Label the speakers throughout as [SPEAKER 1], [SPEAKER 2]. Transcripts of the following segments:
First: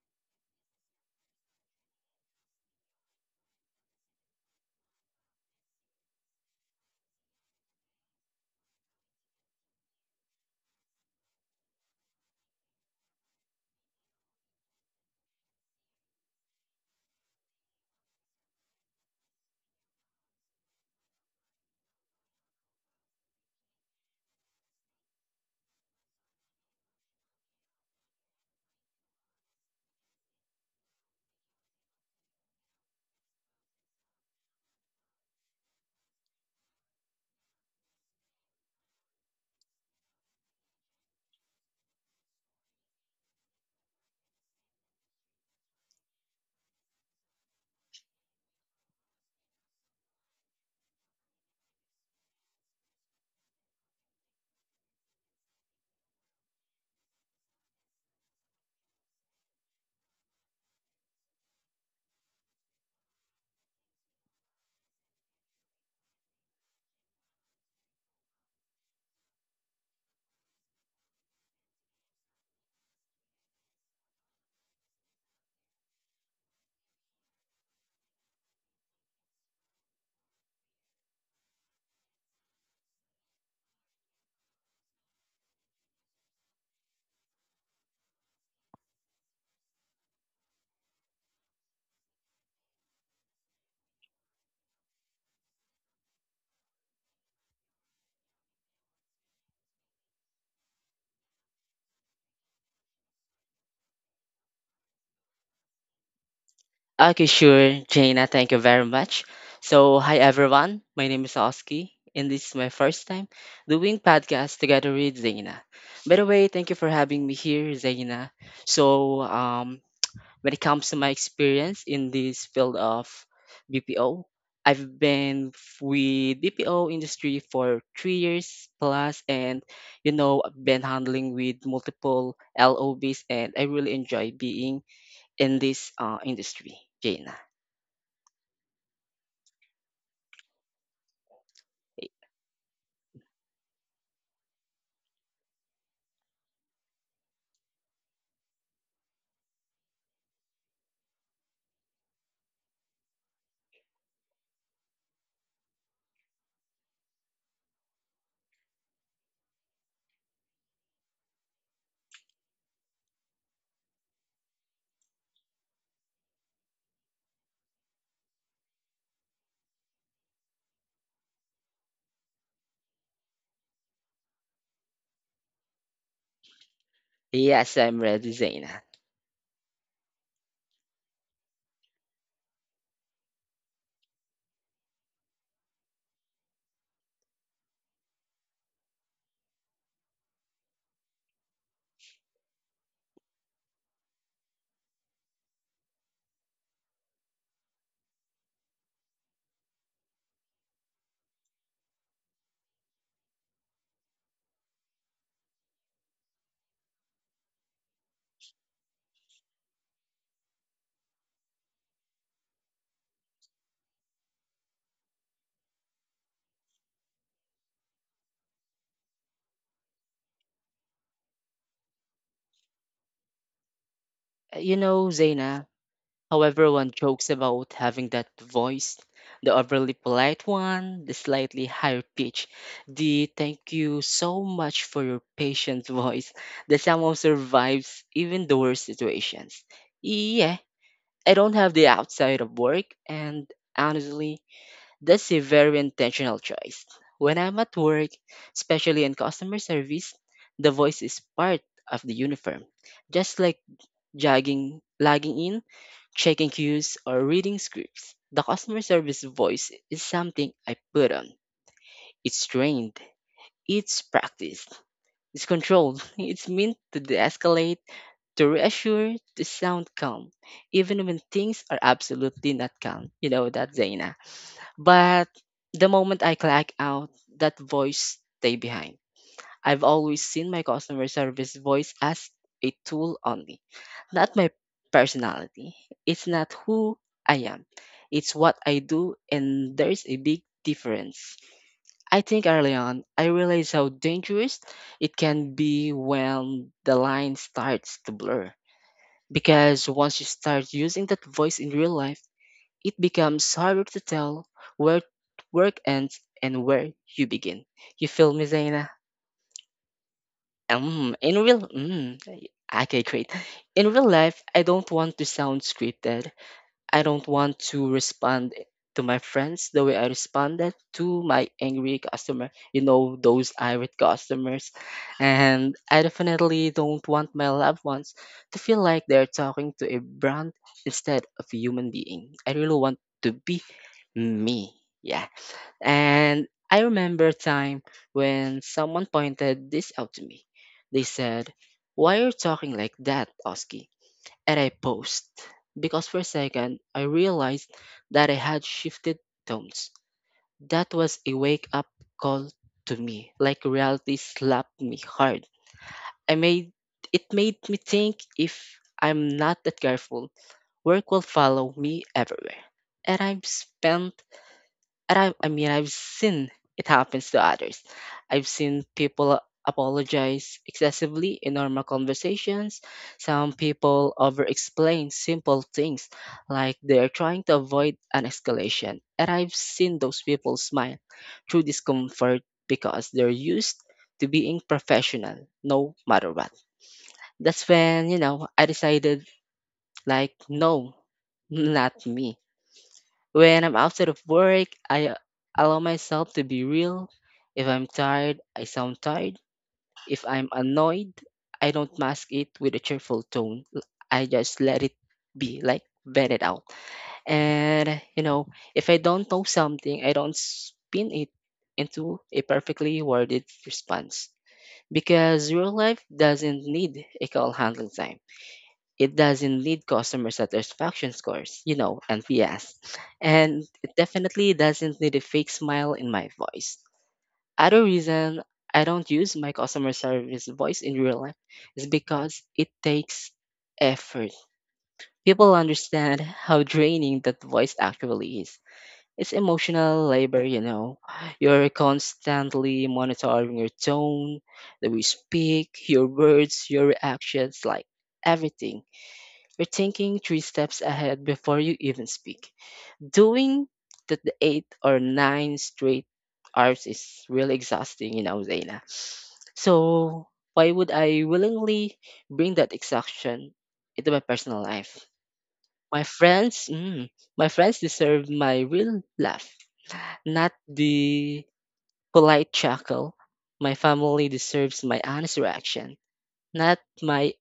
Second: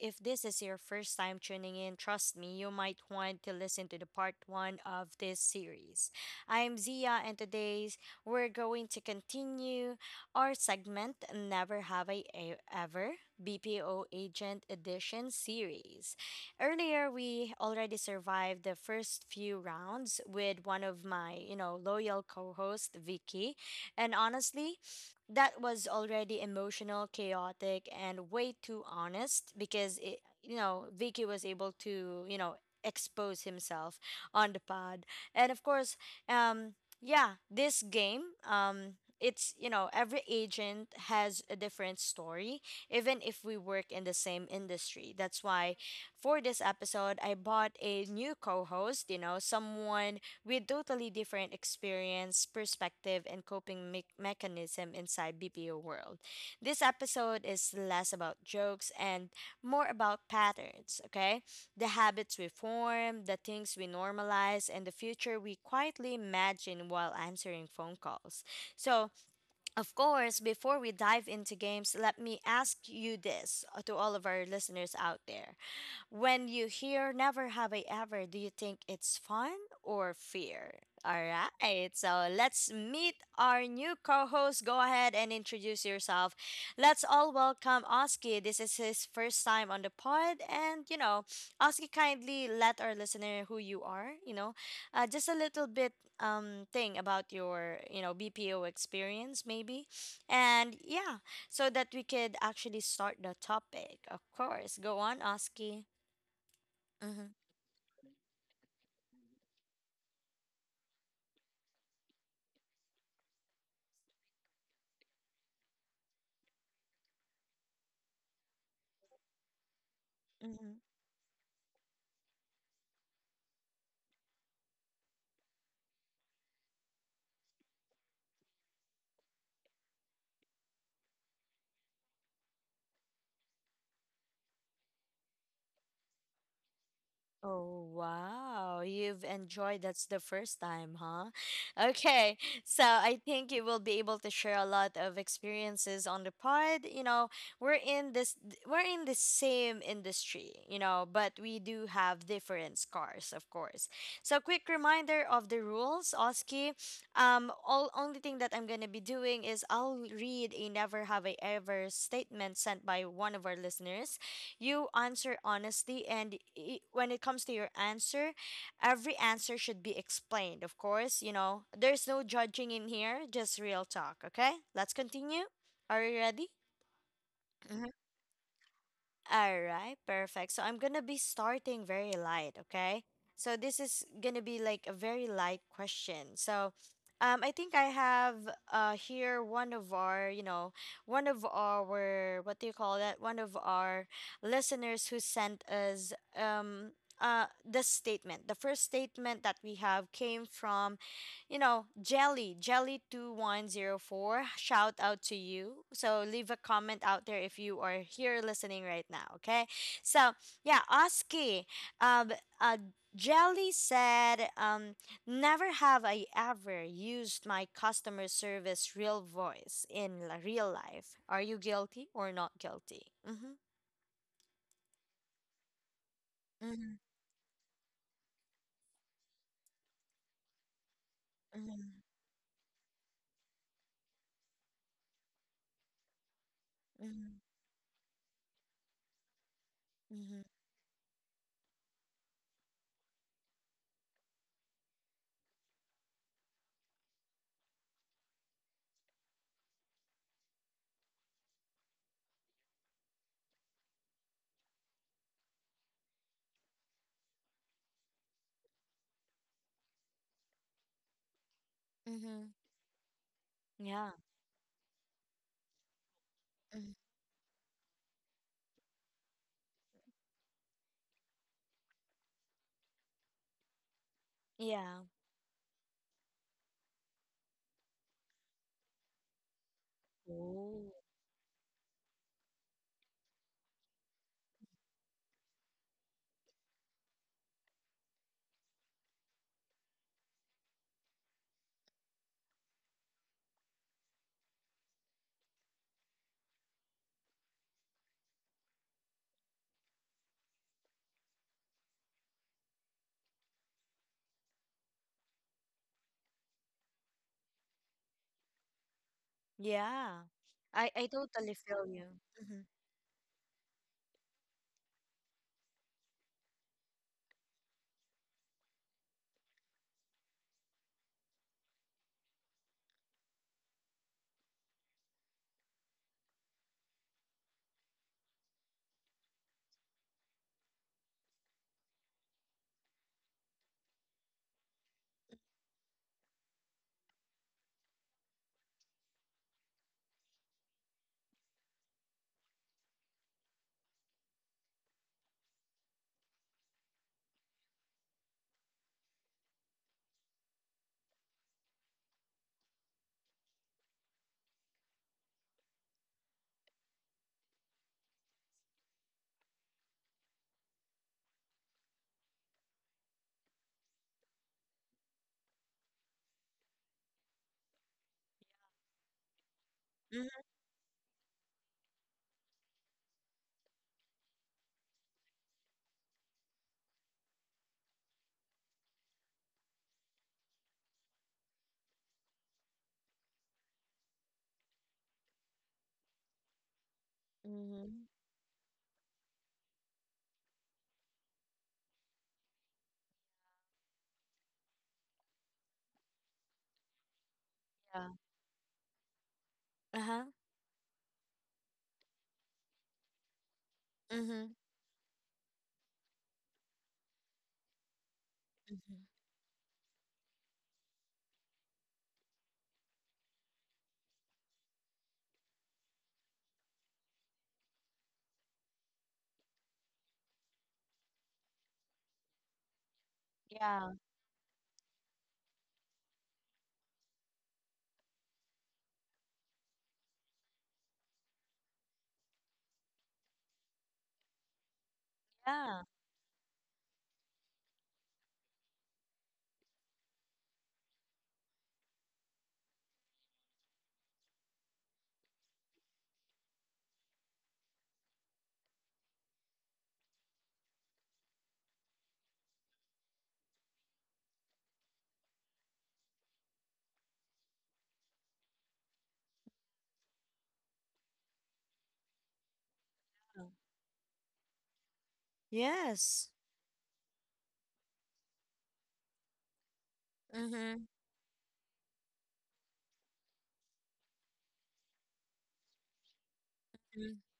[SPEAKER 1] if this is your first time tuning in, trust me, you might want to listen to the part one of this series. I'm Zia, and today's we're going to continue our segment Never Have Ever BPO Agent Edition series. Earlier, we already survived the first few rounds with one of my loyal co host, Vicky. And honestly, that was already emotional, chaotic, and way too honest because Vicky was able to expose himself on the pod. And of course, um, yeah, this game, um, every agent has a different story, even if we work in the same industry. That's why for this episode, I bought a new co host, you know, someone with totally different experience, perspective, and coping mechanism inside BPO world. This episode is less about jokes and more about patterns, okay? The habits we form, the things we normalize, and the future we quietly imagine while answering phone calls. So, of course, before we dive into games, let me ask you this to all of our listeners out there. When you hear never have I ever, do you think it's fun or fear? All right, so let's meet our new co host. Go ahead and introduce yourself. Let's all welcome Oski. This is his first time on the pod. And, you know, Oski kindly let our listener who you are, just a little bit thing about your bpo experience maybe and yeah so that we could actually start the topic of course go on oski. Mm-hmm.
[SPEAKER 2] Okay, sure, Jaina. Thank you very much. So, hi everyone. My name is Oski, and this is my first time doing podcast together with Jaina. By the way, thank you for having me here, Jaina. So, when it
[SPEAKER 1] Mm-hmm.
[SPEAKER 2] comes to my experience in this field of BPO, I've been with BPO industry for 3 years plus, and you know, I've been handling with multiple LOBs, and I really enjoy being in this industry, Jaina.
[SPEAKER 1] Oh, wow. You've enjoyed that's the first time, huh? Okay. So I think you will be able to share a lot of experiences on the pod. You know, we're in this we're in the same industry, you know, but we do have different scars, of course. So quick reminder of the rules, Oski. All Only thing that I'm gonna be doing is I'll read a never have I ever statement sent by one of our listeners. You answer honestly and when it comes to your answer, every answer should be explained, of course. You know, there's no judging in here, just real talk. Okay, let's continue. Are you ready?
[SPEAKER 2] E Yes, I'm ready, Zaina.
[SPEAKER 1] All right, perfect. So I'm gonna be starting very light, okay? So this is gonna be like a very light question. So, I think I have here one of our, you know, one of our what do you call that? One of our listeners who sent us um the statement. The first statement that we have came from you know, Jelly, Jelly2104, shout out to you. So leave a comment out there if you are here listening right now, okay? So, yeah, Oski, um, uh, Jelly said, never have I ever used my customer service real voice in real life. Are you guilty or not guilty? Mm-hmm,
[SPEAKER 2] You know, Zaina, how
[SPEAKER 1] mm-hmm,
[SPEAKER 2] everyone jokes about having that voice, the overly polite one, the slightly
[SPEAKER 1] mm-hmm,
[SPEAKER 2] higher pitch, the thank you so much for your patience voice that somehow
[SPEAKER 1] mm-hmm,
[SPEAKER 2] survives even the worst situations.
[SPEAKER 1] mm-hmm,
[SPEAKER 2] Yeah, I don't have the outside of work, and honestly, that's a very intentional choice. When I'm at work, especially in customer service, the voice is part of the uniform, just like jogging, logging in, checking queues, or reading scripts. The customer service voice is something I put on. It's
[SPEAKER 1] mm-hmm.
[SPEAKER 2] trained, it's
[SPEAKER 1] Yeah.
[SPEAKER 2] practiced, it's controlled, it's meant
[SPEAKER 1] Mhm.
[SPEAKER 2] to de escalate, to reassure, to sound calm, even when things are absolutely not calm. You know that, Zaina.
[SPEAKER 1] Yeah.
[SPEAKER 2] But the moment I clock out, that voice stay behind. I've always seen my
[SPEAKER 1] Oh.
[SPEAKER 2] customer service voice as a tool only, not my personality. It's not who I am, it's what I do, and there's a big difference. I think early on, I realized how dangerous it can be when the line starts to blur. Because once you start using that voice in real life, it becomes harder to tell where work ends and where you begin. You feel me, Zaina?
[SPEAKER 1] Yeah. I
[SPEAKER 2] Um, in
[SPEAKER 1] totally
[SPEAKER 2] real,
[SPEAKER 1] feel you.
[SPEAKER 2] mm,
[SPEAKER 1] Mm-hmm.
[SPEAKER 2] okay, great. In real life, I don't want to sound scripted. I don't want to respond to my friends the way I responded to my angry customer. You know, those irate customers, and I definitely don't want my loved ones to feel like they're talking to a brand instead of a human being. I really want to be me. Yeah. And I remember a time when someone pointed this out to me. They said, why are you talking like that, Oski? And I paused because for a second I realized that I had shifted tones. That was a wake up call to me, like reality slapped me hard. I made It made me think if I'm not that careful, work will follow me everywhere. And I've spent and I mean I've seen it happens to others. I've seen people
[SPEAKER 1] Mm-hmm.
[SPEAKER 2] apologize excessively in normal conversations. Some people over explain simple things like they're trying to avoid an escalation. And I've seen those people smile through discomfort because they're used to being professional no matter what. That's
[SPEAKER 1] Mm-hmm.
[SPEAKER 2] when, I decided like no, not me. When I'm outside of work, I allow myself to be real. If I'm
[SPEAKER 1] Yeah.
[SPEAKER 2] tired, I sound tired.
[SPEAKER 1] Uh-huh.
[SPEAKER 2] If I'm annoyed, I don't mask it with a cheerful tone. I
[SPEAKER 1] Mm-hmm.
[SPEAKER 2] just let it be, like vent it out. And you know, if I
[SPEAKER 1] Mm-hmm.
[SPEAKER 2] don't know something, I don't spin it into a perfectly worded response because real life doesn't need a call handling time. It doesn't need customer satisfaction scores, you know, NPS. And
[SPEAKER 1] Yeah.
[SPEAKER 2] it definitely doesn't need a fake smile in my voice. Other reason I don't use my customer service voice in real life is because it takes effort. People
[SPEAKER 1] Yeah.
[SPEAKER 2] understand how draining that voice actually is. It's emotional labor, you know. You're constantly monitoring your tone, the way you speak, your words, your reactions, like everything. You're thinking three steps ahead before you even speak. Doing the 8 or 9 straight hours is really exhausting, you know, Zaina. So why would I willingly bring that exhaustion into my personal life? My
[SPEAKER 1] Yes.
[SPEAKER 2] friends, mm, my friends deserve my real laugh, not
[SPEAKER 1] Mm-hmm.
[SPEAKER 2] the polite chuckle. My family deserves my honest reaction, not my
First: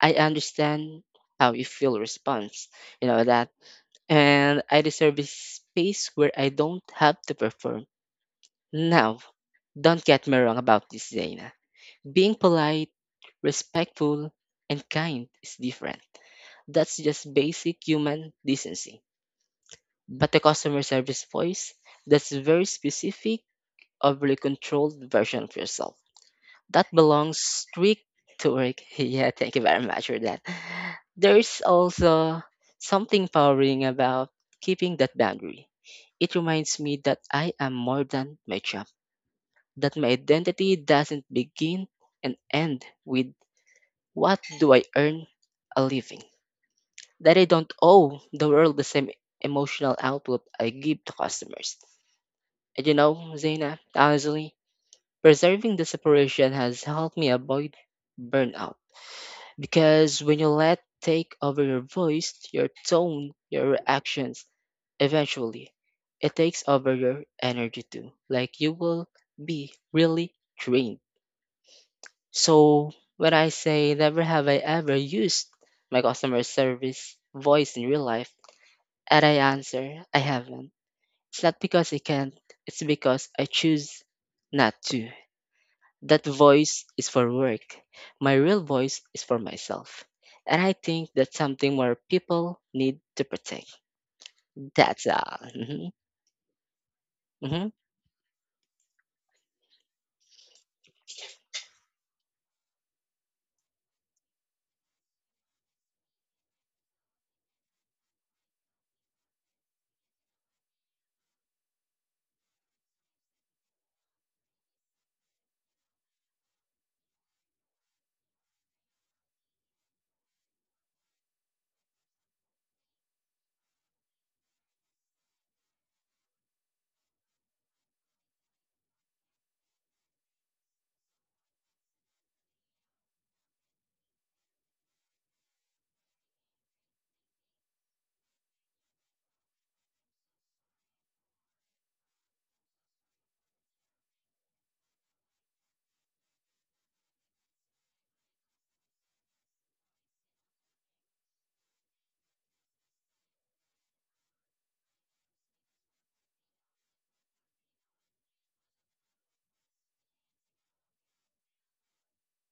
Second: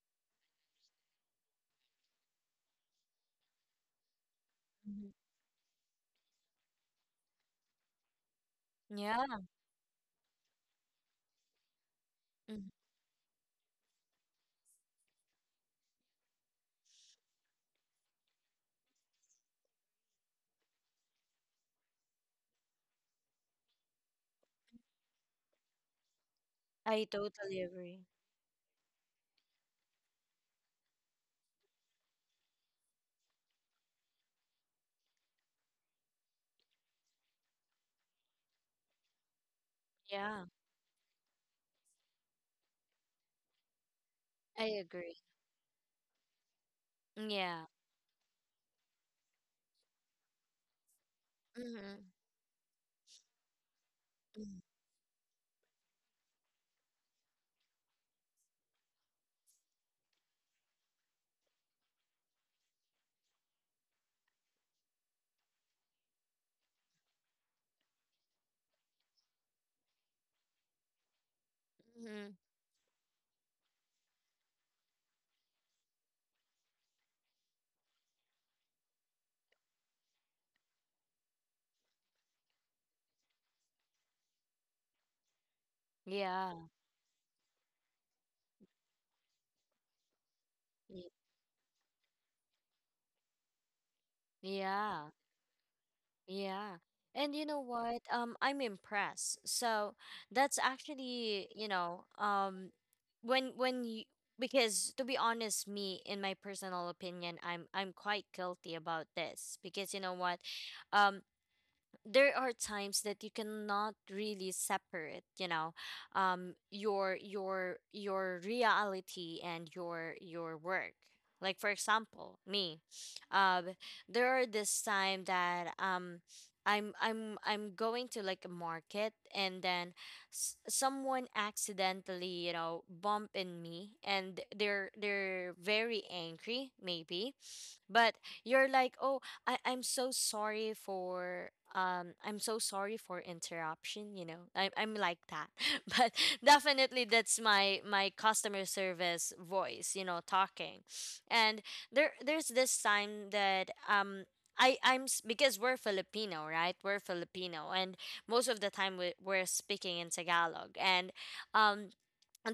[SPEAKER 2] I understand how you feel response. You know that, and I
[SPEAKER 1] Mm-hmm.
[SPEAKER 2] deserve a space where I don't have to perform. Now,
[SPEAKER 1] Yeah.
[SPEAKER 2] don't get me wrong about this, Zaina. Being
[SPEAKER 1] Mhm.
[SPEAKER 2] polite, respectful, and kind is different. That's just basic human decency. But the customer service voice, that's a very specific, overly controlled version of yourself that
[SPEAKER 1] I
[SPEAKER 2] belongs
[SPEAKER 1] totally
[SPEAKER 2] strict
[SPEAKER 1] agree.
[SPEAKER 2] to work. Yeah, thank you very much for that. There's also something empowering about keeping that boundary. It reminds me that I am more than my job, that my
[SPEAKER 1] Yeah.
[SPEAKER 2] identity doesn't begin and end with what
[SPEAKER 1] I
[SPEAKER 2] do I
[SPEAKER 1] agree.
[SPEAKER 2] earn a living, that I
[SPEAKER 1] Yeah.
[SPEAKER 2] don't owe the world the same emotional output I give to customers.
[SPEAKER 1] Mm-hmm.
[SPEAKER 2] And you know, Zaina, honestly,
[SPEAKER 1] Mm-hmm.
[SPEAKER 2] preserving the separation has helped me avoid burnout. Because when you let take over your voice, your tone, your reactions, eventually, it takes over your energy too. Like you will be really drained.
[SPEAKER 1] Mm-hmm.
[SPEAKER 2] So when I say never have I ever used my customer service voice in real life, and I answer I haven't. It's not because I can't. It's because I choose not to. That
[SPEAKER 1] Yeah.
[SPEAKER 2] voice is for work. My real voice is for myself. And I
[SPEAKER 1] Y-
[SPEAKER 2] think that's something more people need to protect. That's
[SPEAKER 1] Yeah.
[SPEAKER 2] all. Hmm.
[SPEAKER 1] Yeah. And you know
[SPEAKER 2] Hmm.
[SPEAKER 1] what? I'm impressed. So that's actually, when you because to be honest, me in my personal opinion, I'm quite guilty about this because you know what? Um, there are times that you cannot really separate, you know, your your reality and your work. Like for example me, um there are this time that I'm going to like a market and then someone accidentally, you know, bump in me and they're very angry maybe. But you're like, oh, I'm so sorry for I'm so sorry for interruption, you know, I'm like that. But definitely that's my customer service voice, you know, talking. And there there's this time that because we're Filipino, right? We're Filipino, and most of the time we're speaking in Tagalog. And um,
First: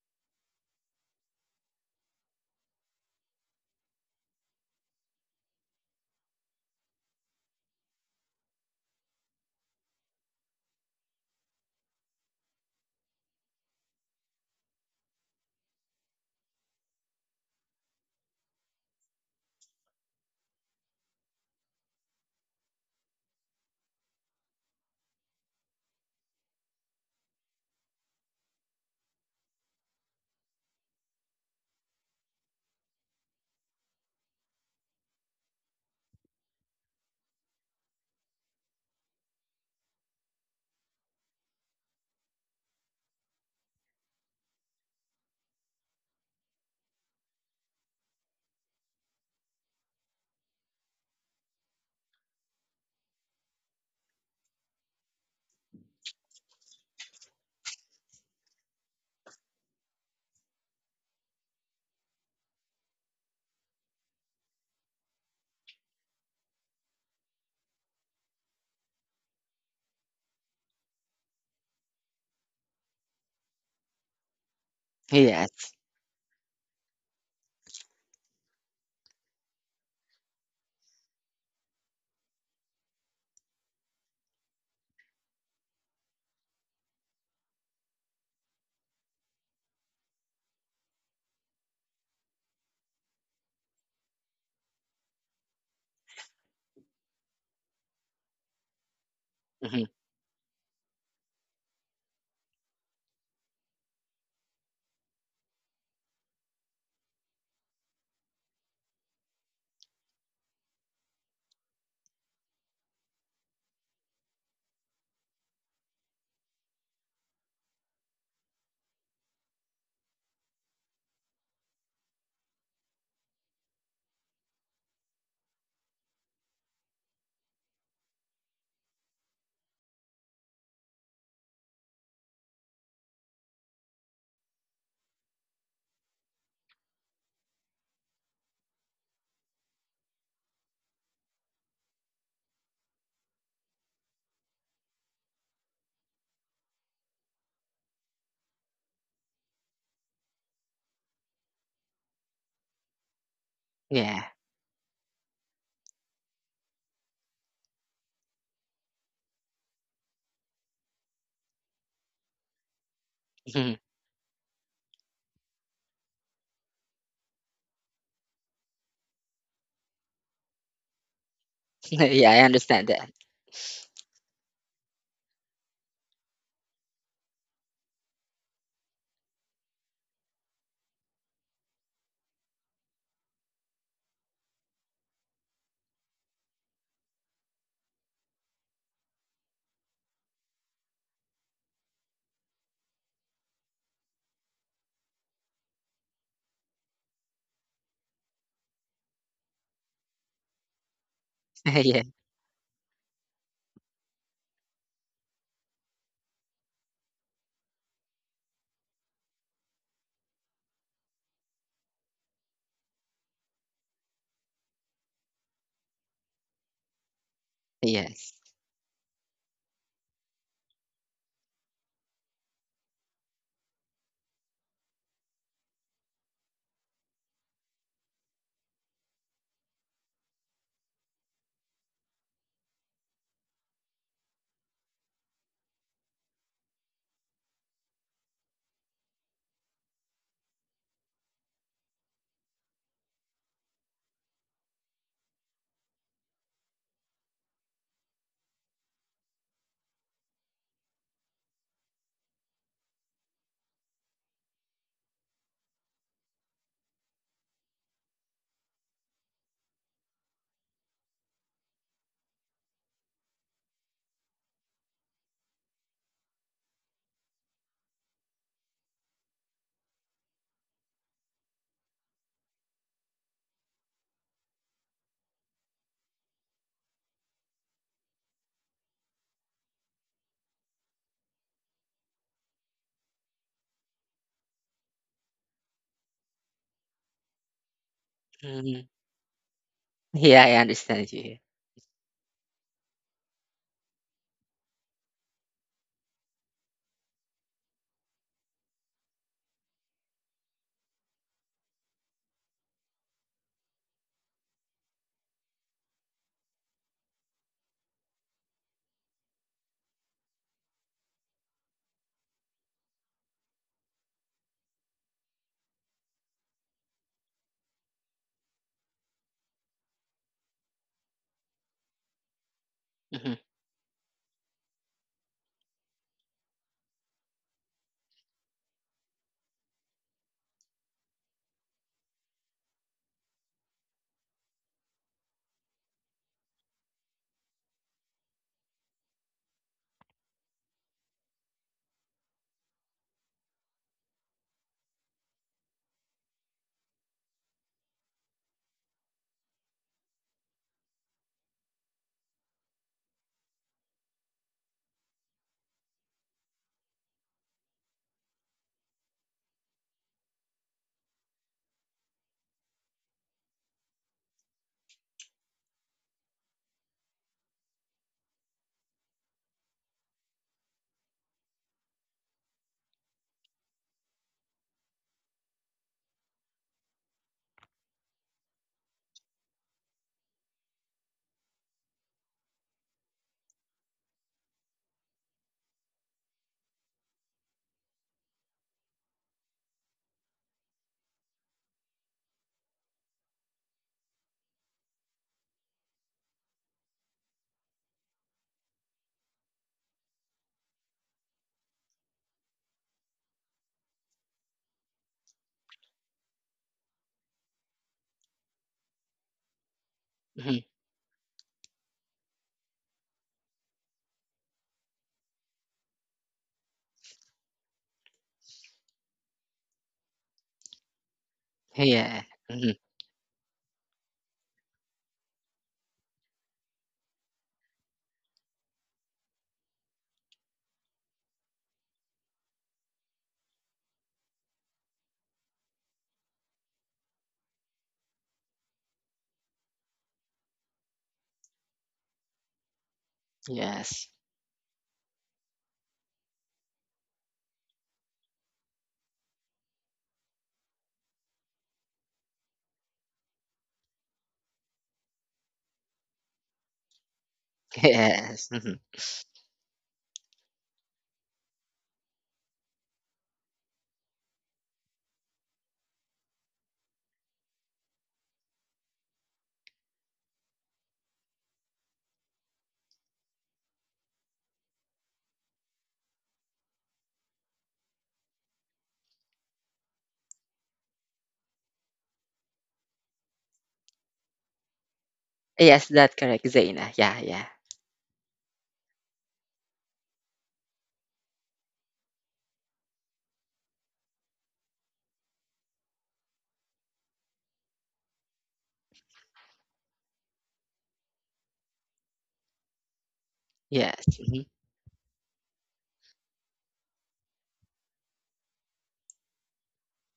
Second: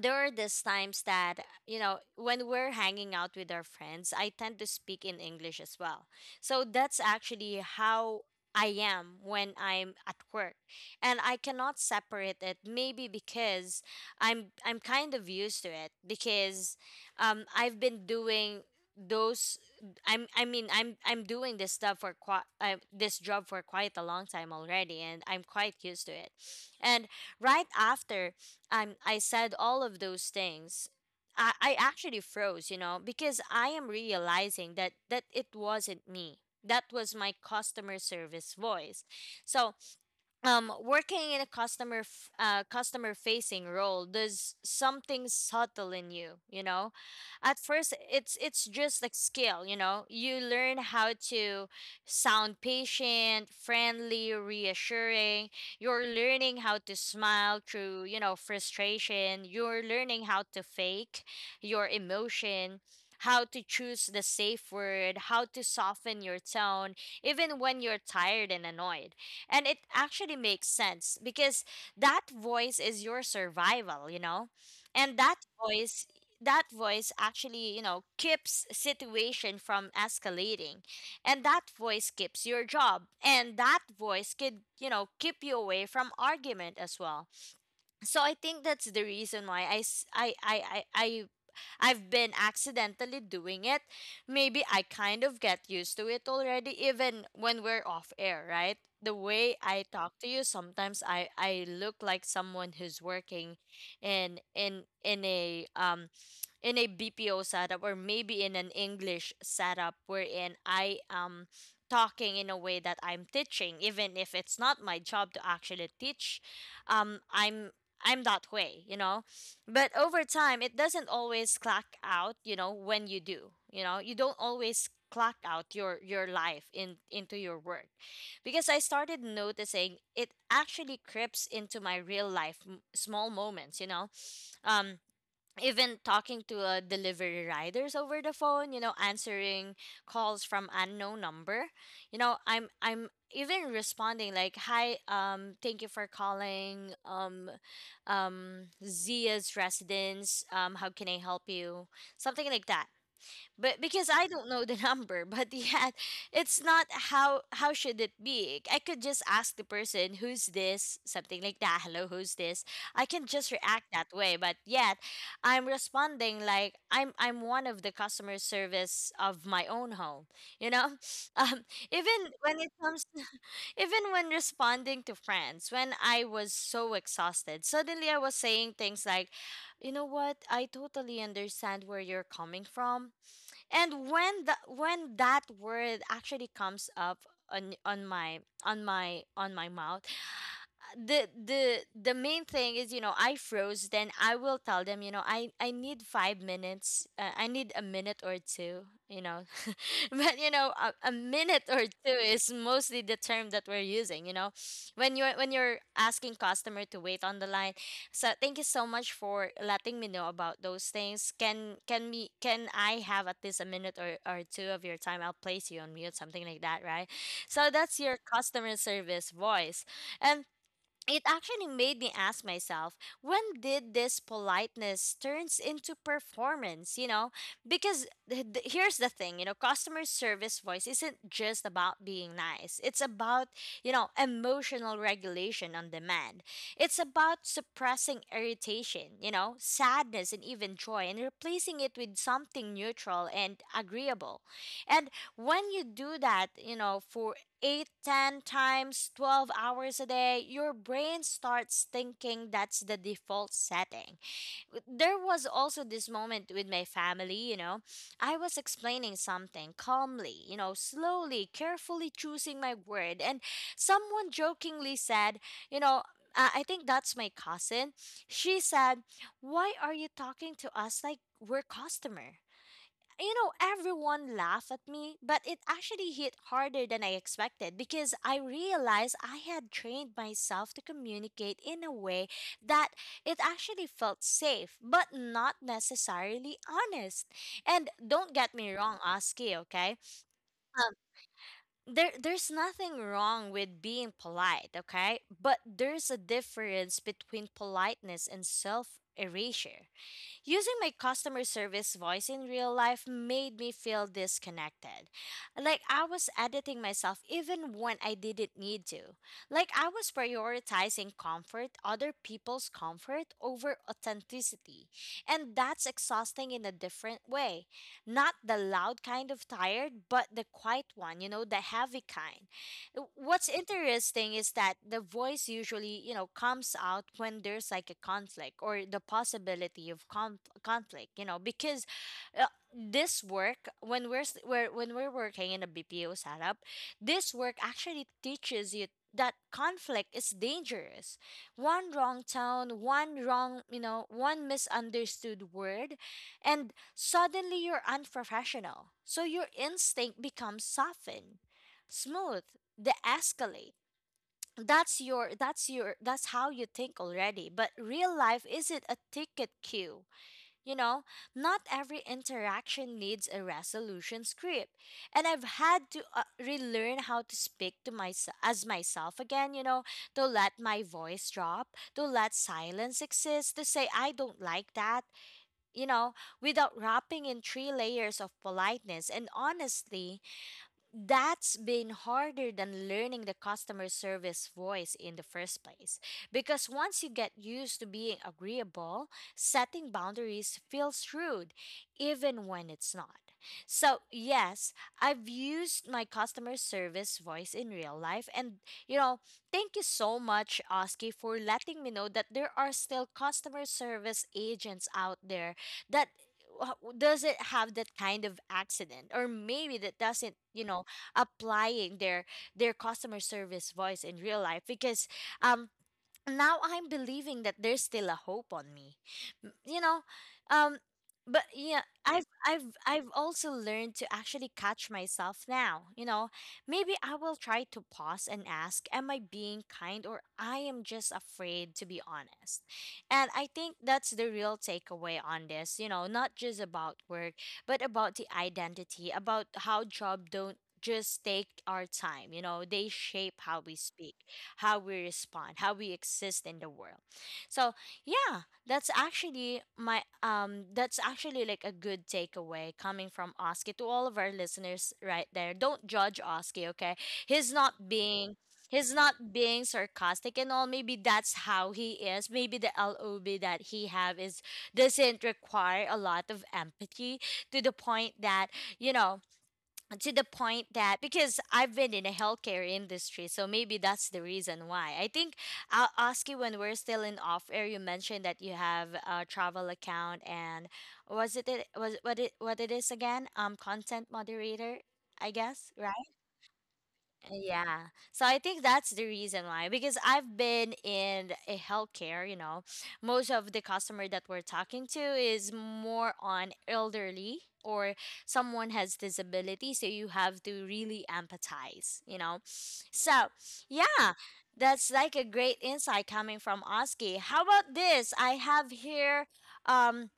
[SPEAKER 1] there are these times that you know when we're hanging out with our friends, I tend to speak in english as well. So that's actually how I am when I'm at work, and I cannot separate it, maybe because i'm kind of used to it because I've been doing those I'm I mean I'm doing this stuff for quite this job for quite a long time already, and I'm quite used to it. And right after I said all of those things, I actually froze, you know, because I am realizing that it wasn't me. That was my customer service voice. So working in a customer facing role does something subtle in you, you know. At first it's just like skill, you know, you learn how to sound patient, friendly, reassuring. You're learning how to smile through, you know, frustration. You're learning how to fake your emotion, how to choose the safe word, how to soften your tone even when you're tired and annoyed. And it actually makes sense because that voice is your survival, you know? And
[SPEAKER 2] Yes.
[SPEAKER 1] voice that voice actually, you know, keeps situation from escalating. And that voice keeps your job. And that voice could, you know, keep you away from argument as well. So I think that's the reason why I s- I I've been accidentally doing it, maybe I kind of get used to it already, even when we're off air, right? The way I
[SPEAKER 2] Hmm.
[SPEAKER 1] talk to you, sometimes I look like someone who's working in in in a um in a BPO setup or maybe in an English setup wherein I am talking in a way that I'm teaching, even if it's not my job to actually teach. Um, I'm I'm that way, you know. But over time, it doesn't always clock out, you know, when you do. You know, you don't always clock out your life in into your work because I started noticing it actually creeps into my real life, small moments, you know. um Even talking to delivery riders over the phone, you know, answering calls from unknown number, you know, i'm even responding like, hi, thank you for calling, zia's residence, how can I help you, something like that. But because
[SPEAKER 2] Yeah.
[SPEAKER 1] I don't know the number, but yet it's not how should it be? I could just ask the person who's this, something like that. Hello, who's this? I can just
[SPEAKER 2] Hmm.
[SPEAKER 1] react that way, but yet I'm responding like I'm one of the customer service of my own home. You know, um,
[SPEAKER 2] Yeah,
[SPEAKER 1] even
[SPEAKER 2] I
[SPEAKER 1] when it
[SPEAKER 2] understand
[SPEAKER 1] comes,
[SPEAKER 2] that.
[SPEAKER 1] even when responding to friends, when I was so exhausted, suddenly I was saying things like, you know what? I totally understand where you're coming from. And when that word actually comes up on on my mouth, the main thing is, you know, I froze. Then I will tell them, you know, i need five minutes, I need a minute or two, you know. But you know, a minute or
[SPEAKER 2] Yeah.
[SPEAKER 1] two is mostly the term that we're using, you know, when you're asking customer to wait on the line. So thank you so much for letting me know about those things. Can I have at least a minute or two of your time, I'll place you on mute, something like that, right? So that's your
[SPEAKER 2] Yes.
[SPEAKER 1] customer service voice. And it actually made me ask myself, when did this politeness turns into performance, you know? Because here's the thing, you know, customer service voice isn't just about being nice, it's about, you know, emotional regulation on demand. It's about suppressing irritation, you know, sadness and even joy, and replacing it with something neutral and agreeable. And when you do that, you know, for 8, 10 times 12 hours a day, your brain starts thinking that's the default setting. There was also this moment with my family, you know. I was explaining something calmly, you know, slowly, carefully choosing my word, and someone jokingly said, you know, I think that's my cousin. She said, why are you talking to us like we're customer? You know, everyone laughed at me, but it actually hit harder than I expected because I realized I had trained myself to communicate in a way that it actually felt safe, but not necessarily honest. And don't get me
[SPEAKER 2] Hmm.
[SPEAKER 1] wrong, Oski, okay?
[SPEAKER 2] Yeah, I
[SPEAKER 1] Um,
[SPEAKER 2] understand you.
[SPEAKER 1] there's nothing wrong with being polite, okay? But there's a difference between politeness and self erasure. Using my customer service voice in real life made me feel disconnected. Like I was editing myself even when I didn't need to. Like I was prioritizing comfort, other people's comfort, over authenticity. And that's exhausting in a different way. Not the loud kind of tired, but the quiet one, you know, the heavy kind. Uh,
[SPEAKER 2] Hmm.
[SPEAKER 1] What's interesting is that the voice usually, you know, comes out when there's like a conflict or the possibility of conflict, you know, because uh, this work when we're, s- we're when we're working in a BPO setup, this work actually teaches you that conflict is dangerous. One wrong tone, one wrong, you know, one misunderstood word, and suddenly you're unprofessional. So your instinct becomes softened, smooth, the escalate, that's how you think already. But real life isn't a ticket queue, you know. Not every interaction needs a resolution script. And I've had to relearn how to speak to myself as myself again, you know, to let my voice drop, to let silence exist, to say I don't like that, you know, without wrapping in three layers of politeness. And honestly, that's been harder than learning the customer service voice in the first place. Because once you get used to being agreeable, setting boundaries feels rude, even when it's not. So, yes, I've used my customer service voice in real life. And, you know, thank you so much, Oski, for letting me know that there are still customer service agents out there that doesn't have that kind of accident, or maybe that doesn't,
[SPEAKER 2] Hmm.
[SPEAKER 1] you know, applying their customer service voice in real life, because um now I'm believing that there's still a hope on me. You know, um, but yeah,
[SPEAKER 2] Yeah.
[SPEAKER 1] I've I've
[SPEAKER 2] Hmm.
[SPEAKER 1] I've also learned to actually catch myself now. You know, maybe I will try to pause and ask, am I being kind, or I am just afraid to be honest? And I think that's the real takeaway on this, you know, not just about work, but about the identity, about how job don't just take our time, you know, they shape how we
[SPEAKER 2] Yes.
[SPEAKER 1] speak, how we respond, how we exist in the world. So yeah, that's actually my that's actually like a good takeaway coming from Oski to all of our listeners right there. Don't judge Oski, okay? He's not being
[SPEAKER 2] Yes. Hmm.
[SPEAKER 1] he's not being sarcastic and all. Maybe that's how he is. Maybe the LOB that he have is doesn't require a lot of empathy to the point that, you know, to the point that, because I've been in a healthcare industry, so maybe that's the reason why. I think I'll ask you when we're still in off air. You mentioned that you have a travel account, and was it it was what it is again? Content moderator, I guess,
[SPEAKER 2] Yes,
[SPEAKER 1] right?
[SPEAKER 2] that's correct, Zaina. Yeah, yeah.
[SPEAKER 1] Yeah. So I think that's the reason why, because I've been in a healthcare, you know. Most of the customer that we're talking to is more on elderly or someone has disability, so you have to really empathize, you know. So,
[SPEAKER 2] Yes.
[SPEAKER 1] yeah,
[SPEAKER 2] Mm-hmm.
[SPEAKER 1] that's like a great insight coming from Oski. How about this? Um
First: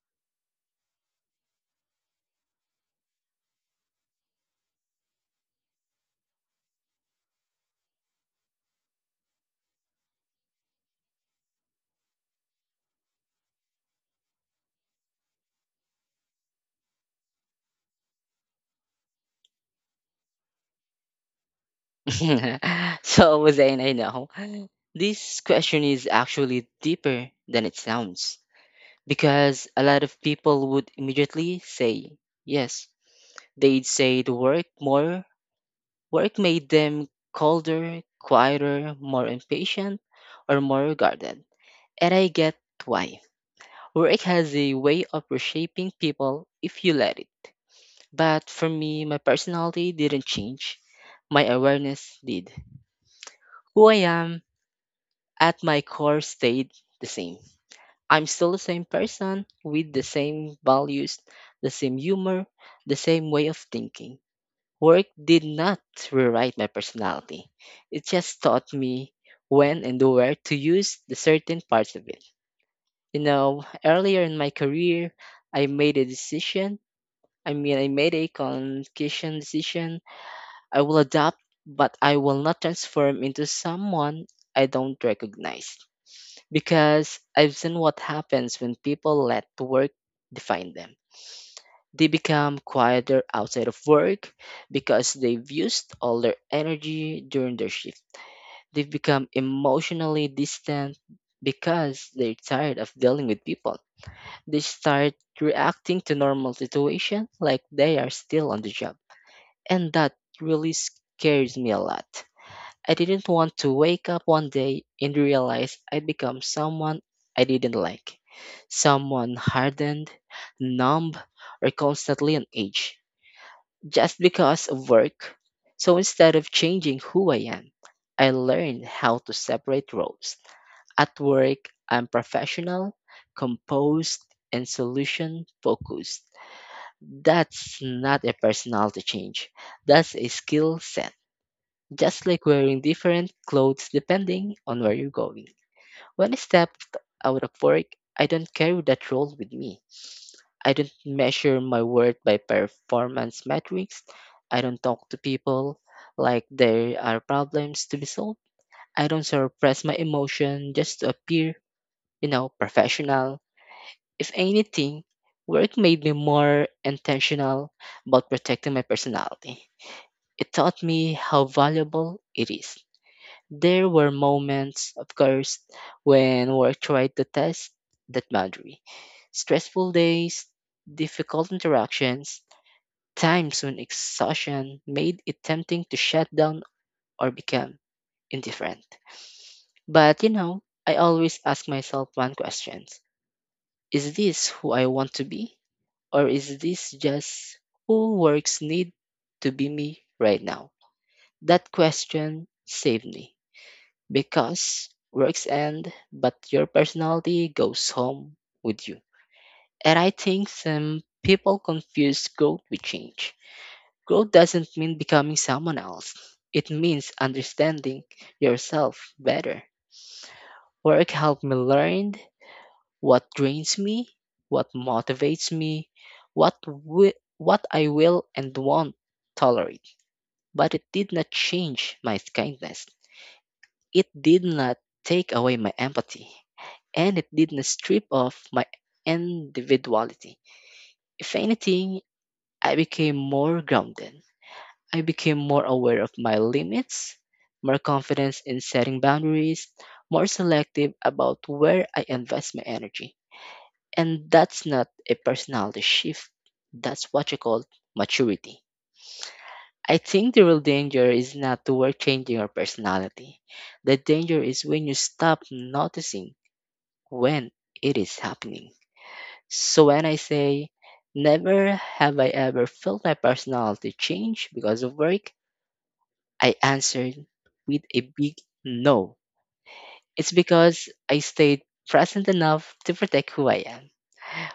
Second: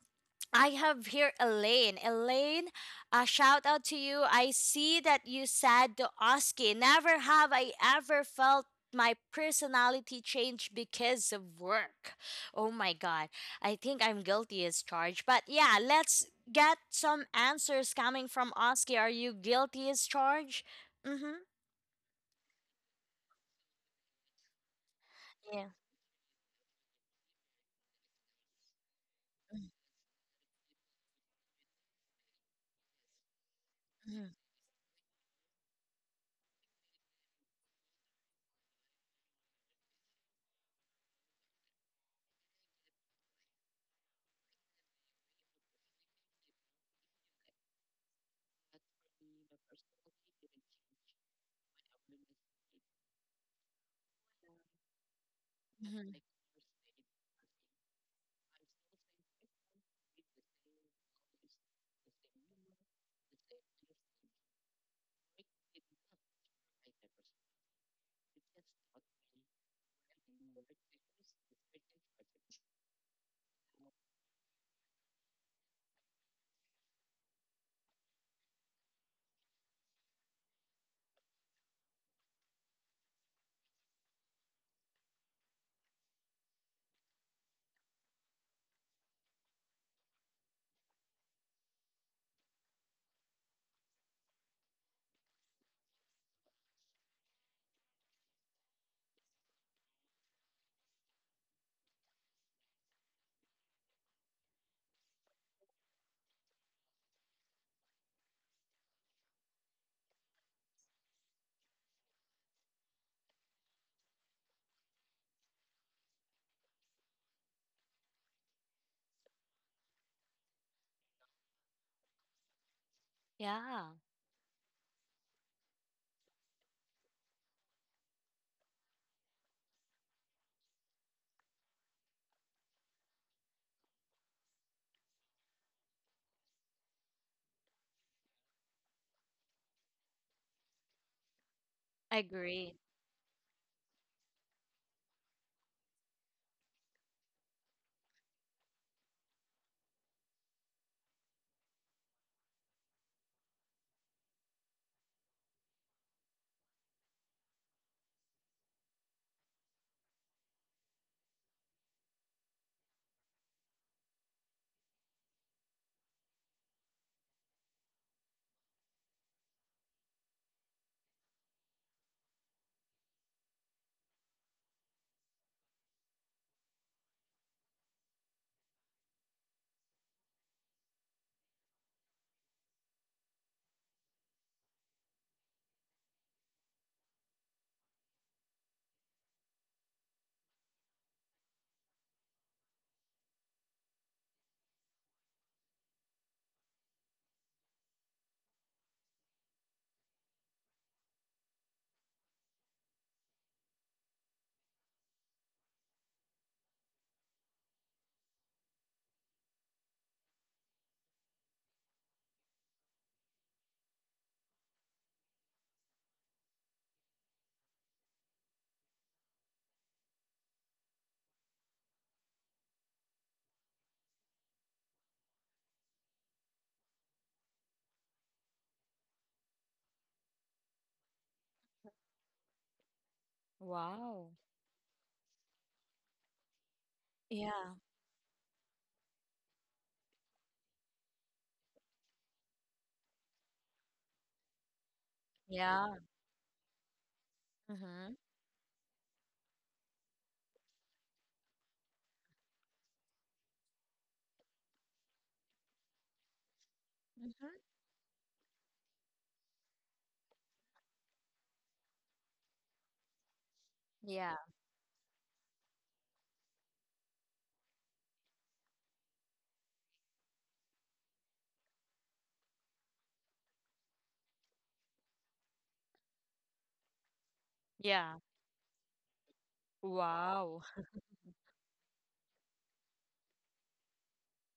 [SPEAKER 1] I have here Elaine. Elaine, a shout out to you. I see that you said to Oski, never have I ever felt my personality change because of work. Oh my God. I think I'm guilty as charged. But yeah, let's get some answers coming from Oski. Are you guilty as charged? Mm-hmm.
[SPEAKER 2] So, Zain, I know this
[SPEAKER 1] Yeah.
[SPEAKER 2] question is actually deeper than it sounds because a lot of people would immediately say yes. They'd say the work more work made them colder, quieter, more impatient, or more guarded. And I get why. Work has a way of reshaping people if you let it. But for me, my personality didn't change. My awareness did. Who I am at my core
[SPEAKER 1] Mm-hmm.
[SPEAKER 2] stayed the same. I'm still the same person with the same values, the same humor, the same way of thinking. Work did not rewrite my personality. It just taught me when and where to use the certain parts of it. You know, earlier in my career, I made a decision. I mean, I made a conscious decision. I will adapt, but I will not transform into someone I don't recognize because I've seen what happens when people let work define them. They become quieter outside of work because they've used all their energy during their shift. They've become emotionally distant because they're tired of dealing with people. They start reacting to normal situations like they are still on the job. And that really scares me a lot. I didn't want to wake up one day and realize I'd become someone I didn't like. Someone hardened, numb, or constantly on edge
[SPEAKER 1] Yeah.
[SPEAKER 2] just because of work. So instead of changing who I am, I learned how to separate roles. At work, I'm professional, composed, and solution focused. That's not a personality change, that's a skill set,
[SPEAKER 1] I
[SPEAKER 2] just like
[SPEAKER 1] agree.
[SPEAKER 2] wearing different clothes depending on where you're going. When I step out of work, I don't carry that role with me. I don't measure my worth by performance metrics. I don't talk to people like there are problems to be solved. I don't suppress my emotion just to appear, you know, professional. If anything, work made me more intentional about protecting my personality. It taught me how valuable it is. There were moments, of course, when work tried to test that boundary. Stressful days, difficult interactions, times when exhaustion made it tempting to shut down or become indifferent. But you know, I always ask myself one question. Is this who I want to be? Or is this just who works need to be me right now? That question saved me because works end, but your personality goes home with you. And I think some people confuse growth with change. Growth doesn't mean becoming someone else, it means understanding yourself better. Work helped me learn what drains me, what motivates me, what, what I will and won't tolerate. But it did not change my kindness, it
[SPEAKER 1] Wow.
[SPEAKER 2] did not take away my empathy, and it didn't
[SPEAKER 1] Yeah.
[SPEAKER 2] strip off my individuality. If anything, I became more grounded. I became more
[SPEAKER 1] Yeah.
[SPEAKER 2] aware of my limits, more
[SPEAKER 1] Mm-hmm.
[SPEAKER 2] confident in setting boundaries, more selective about where I invest my energy. And that's not a personality shift, that's what you
[SPEAKER 1] Mm-hmm.
[SPEAKER 2] call maturity. I think the real danger is not the world changing your personality. The
[SPEAKER 1] Yeah.
[SPEAKER 2] danger is when you stop noticing when it is happening. So when I say never have I ever felt my personality change because of work, I answered with a
[SPEAKER 1] Yeah.
[SPEAKER 2] big no. It's
[SPEAKER 1] Wow.
[SPEAKER 2] because I stayed present enough to protect who I am.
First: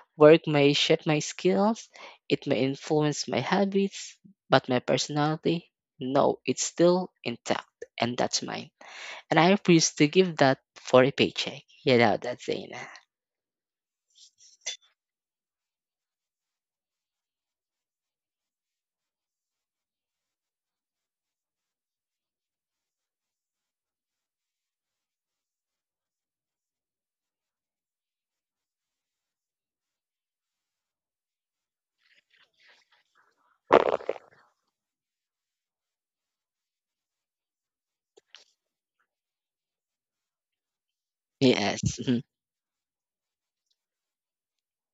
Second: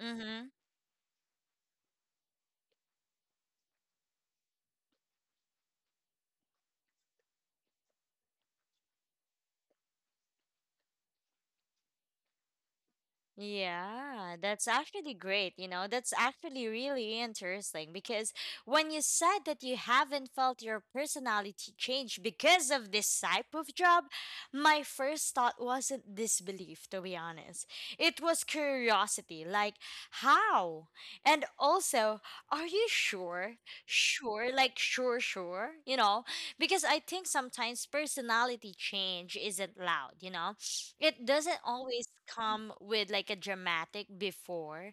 [SPEAKER 1] Mm-hmm.
[SPEAKER 2] Work may shape my skills, it may influence my habits, but my personality, no, it's still intact, and that's mine. And I refuse to give that for a paycheck. You know that, Zaina.
[SPEAKER 1] Yeah, that's actually great. You know, that's actually really interesting because when you said that you haven't felt your personality change because of this type of job, my first thought wasn't disbelief, to be honest. It was curiosity, like, how? And also, are you sure? Sure, like, sure, sure, you know, because I think sometimes personality change isn't loud, you know? It doesn't
[SPEAKER 2] Yes.
[SPEAKER 1] always come with like a dramatic before,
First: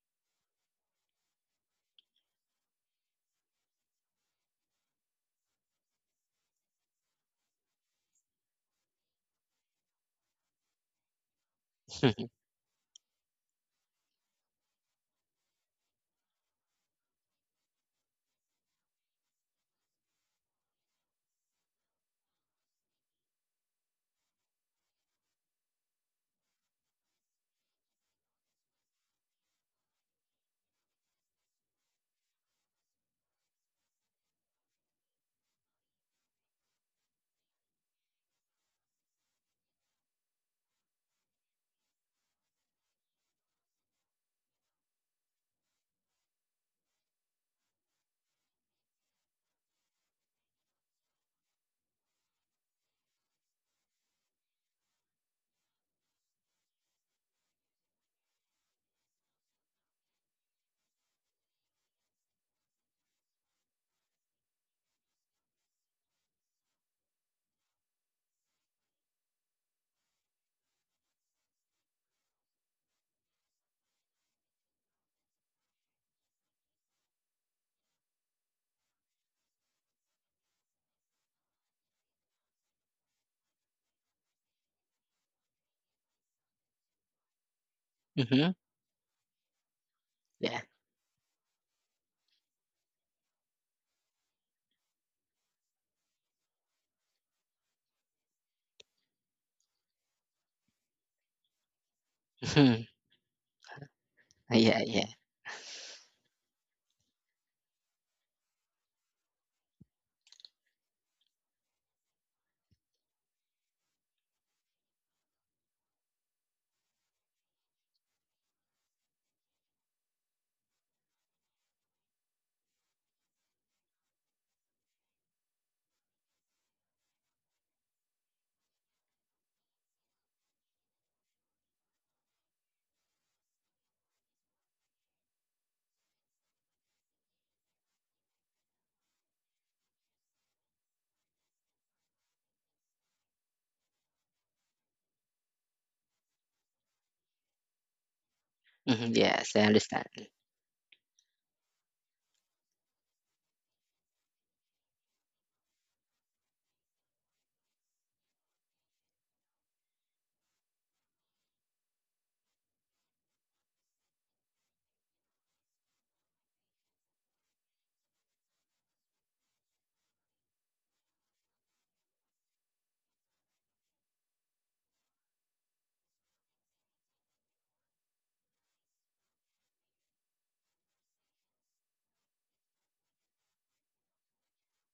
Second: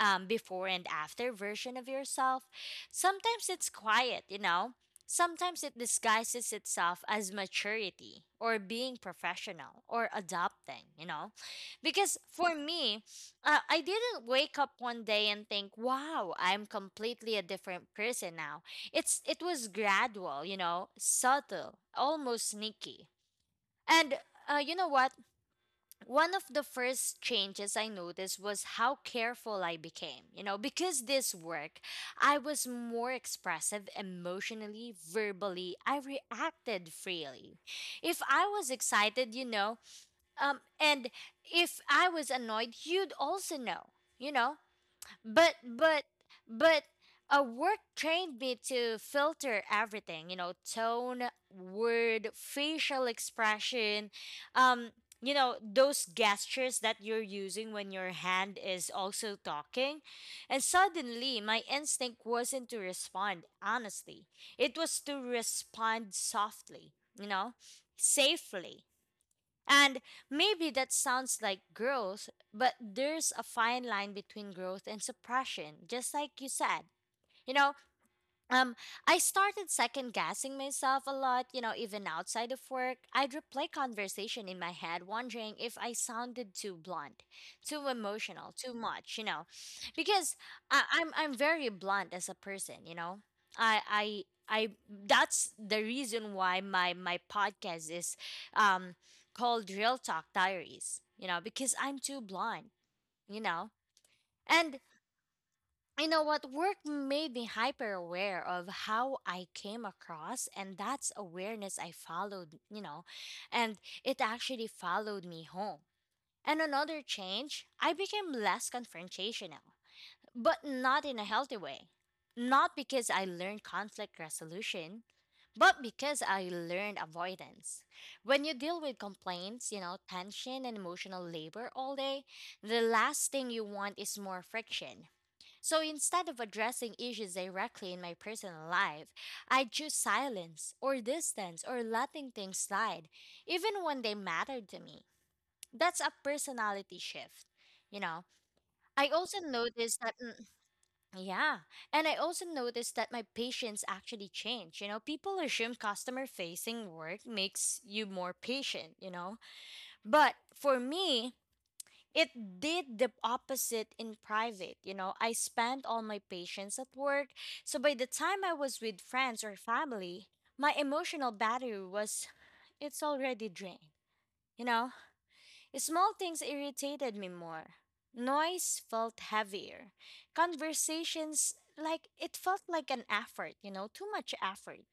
[SPEAKER 1] um, before and after version of yourself. Sometimes it's quiet, you know. Sometimes it disguises itself as maturity or being professional or adopting, you know. Because
[SPEAKER 2] Hmm.
[SPEAKER 1] for me, I didn't wake up one day and think, "Wow, I'm completely a different person now." It was gradual, you know, subtle, almost sneaky. And you know what? One of the first changes I noticed was how careful I became. You know, because this work, I was more expressive emotionally, verbally. I reacted freely. If I was excited, you know, and if I was annoyed, you'd also know. You know, but but but a work trained me to filter everything, you know, tone, word, facial expression, um you know, those gestures that you're using when your hand is also talking. And suddenly my instinct wasn't to respond honestly, it was to respond softly, you know, safely. And maybe that sounds like growth, but there's a fine line between growth and suppression, just like you said. You know, um, I started second guessing myself a lot, you know, even outside of work. I'd replay conversation in my head, wondering if I sounded too blunt, too emotional, too much, you know, because
[SPEAKER 2] Yeah.
[SPEAKER 1] I'm very blunt as a person, you know. I that's the reason why my podcast is um called Real Talk Diaries, you know, because I'm too blunt, you know. And
[SPEAKER 2] Yeah.
[SPEAKER 1] you know what, work made me hyper aware of how I came across, and that's awareness I followed, you know. And it actually followed me home. And another change, I became less confrontational, but not in a healthy way. Not because I learned conflict resolution, but because I learned avoidance. When you deal with complaints, you know, tension and emotional labor all day, the last thing you want is more friction. So instead of addressing issues directly in my personal life, I choose silence or distance or letting things slide, even when they matter to me. That's a personality shift. You know, I
[SPEAKER 2] Mhm,
[SPEAKER 1] also
[SPEAKER 2] yes, I
[SPEAKER 1] noticed
[SPEAKER 2] understand.
[SPEAKER 1] that, yeah, and I also noticed that my patience actually changed. You know, people assume customer facing work makes you more patient, you know, but for me, it did the opposite in private. You know, I spent all my patience at work. So by the time I was with friends or family, my emotional battery was, it's already drained. You know, small things irritated me more. Noise felt heavier. Conversations, like, it felt like an effort, you know, too much effort.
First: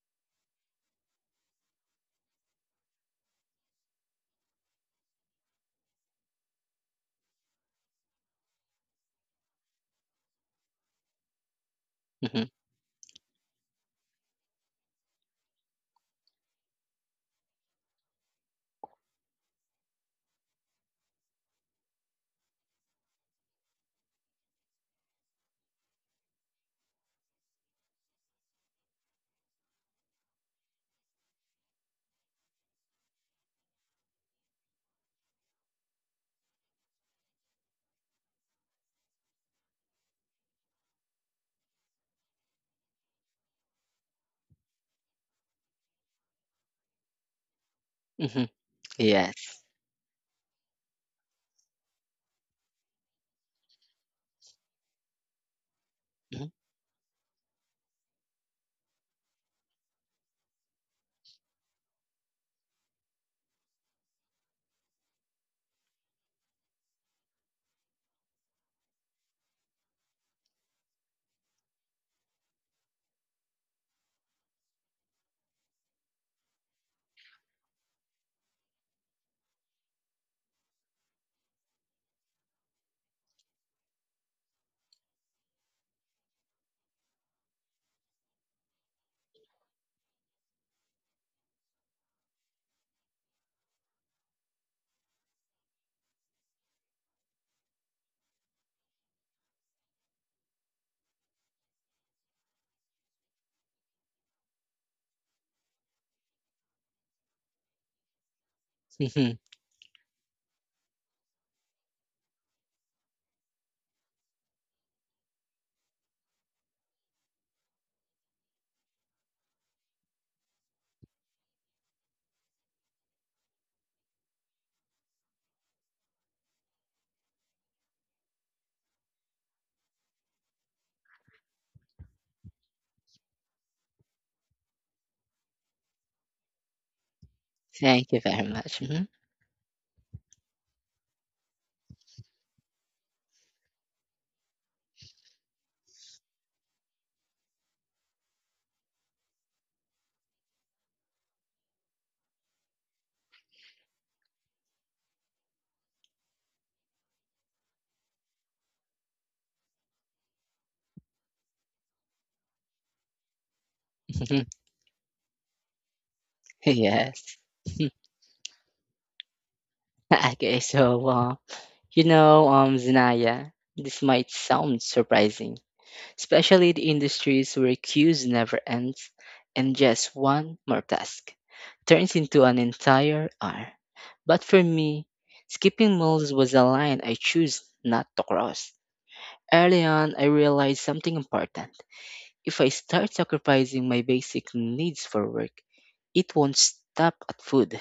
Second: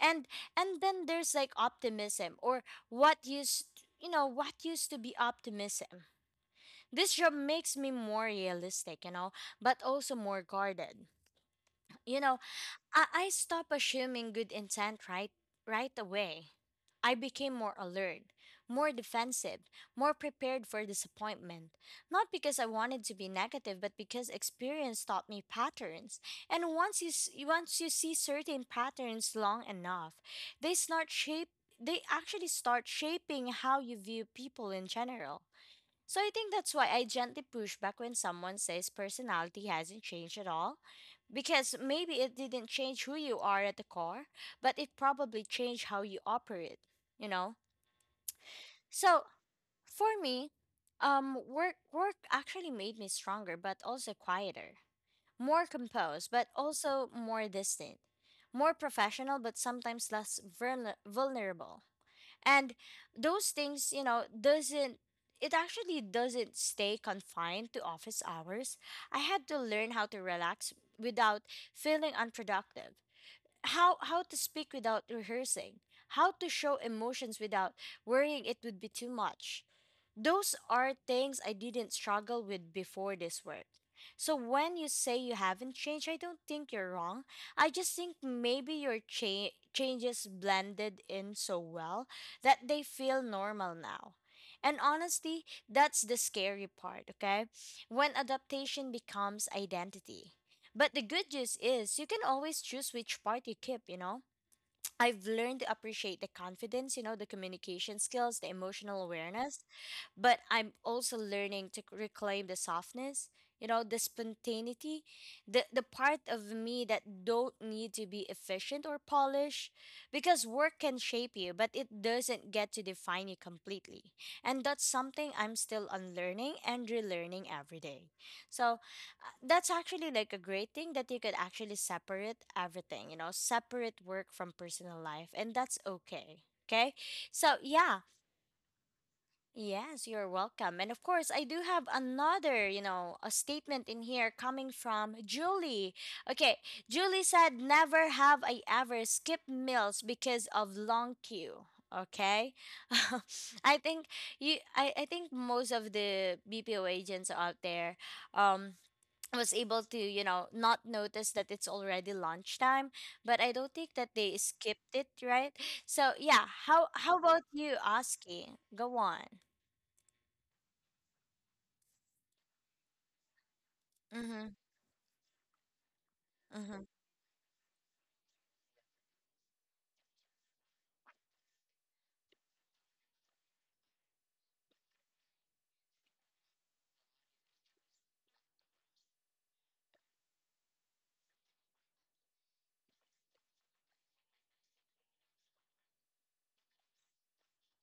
[SPEAKER 1] And and then there's like optimism, or what used you know what used to be optimism, this job makes me more realistic, you know, but also more guarded. You know,
[SPEAKER 2] Mhm,
[SPEAKER 1] I stop assuming good intent right away. I became more alert, more defensive, more prepared for disappointment. Not because I wanted to be negative, but because experience taught me patterns. And once you see certain patterns long enough, they start shape they actually start shaping how you view people in general. So I think that's why I gently push back when someone says personality hasn't changed at all. Because maybe it didn't change who you are at the core, but it probably changed how you operate, you know?
[SPEAKER 2] mhm,
[SPEAKER 1] So
[SPEAKER 2] yes.
[SPEAKER 1] for me, work actually made me stronger but also quieter. More composed, but
[SPEAKER 2] Mhm,
[SPEAKER 1] also more distant. More professional, but sometimes less vulnerable. And those things, you know, doesn't, it actually doesn't stay confined to office hours. I had to learn how to relax without feeling unproductive, how to speak without rehearsing, how to show emotions without worrying it would be too much. Those are things I didn't struggle with before this work. So when you say you haven't changed, I don't think you're wrong. I just think maybe your changes blended in so well that they feel normal now. And honestly, that's the scary part, okay? When adaptation becomes identity. But the good news is you can always choose which part you keep, you know. I've learned to appreciate the confidence, you know, the communication skills, the emotional
[SPEAKER 2] mhm.
[SPEAKER 1] awareness, but I'm also learning to reclaim the softness, you know, the spontaneity, the part of me that don't need to be efficient or polished, because work can shape you, but it doesn't get to define you completely. And that's something I'm still unlearning and relearning every day. So that's actually like a great thing that you could actually separate everything, you know, separate work from personal life, and that's okay. Okay? So, yeah,
[SPEAKER 2] Thank you very much. Mhm,
[SPEAKER 1] yes, you're welcome. And of course, I do have another, you know, a statement in here coming from Julie. Okay, Julie said, "Never have I ever skipped meals because of long queue." Okay. I think you, I think most of the BPO agents out there, um, was able to, you know, not notice that it's already lunchtime, but I don't think that they
[SPEAKER 2] mhm,
[SPEAKER 1] skipped it, right? So yeah, how
[SPEAKER 2] yes.
[SPEAKER 1] about you, Oski? Go on.
[SPEAKER 2] Okay, so you know, Zinaya, this might
[SPEAKER 1] Mhm.
[SPEAKER 2] sound surprising, especially
[SPEAKER 1] Mhm.
[SPEAKER 2] the industries where queues never ends and just one more task turns into an entire hour. But for me, skipping meals was a line I choose not to cross. Early on, I realized something important. If I start sacrificing my basic needs for work, it won't stop at food.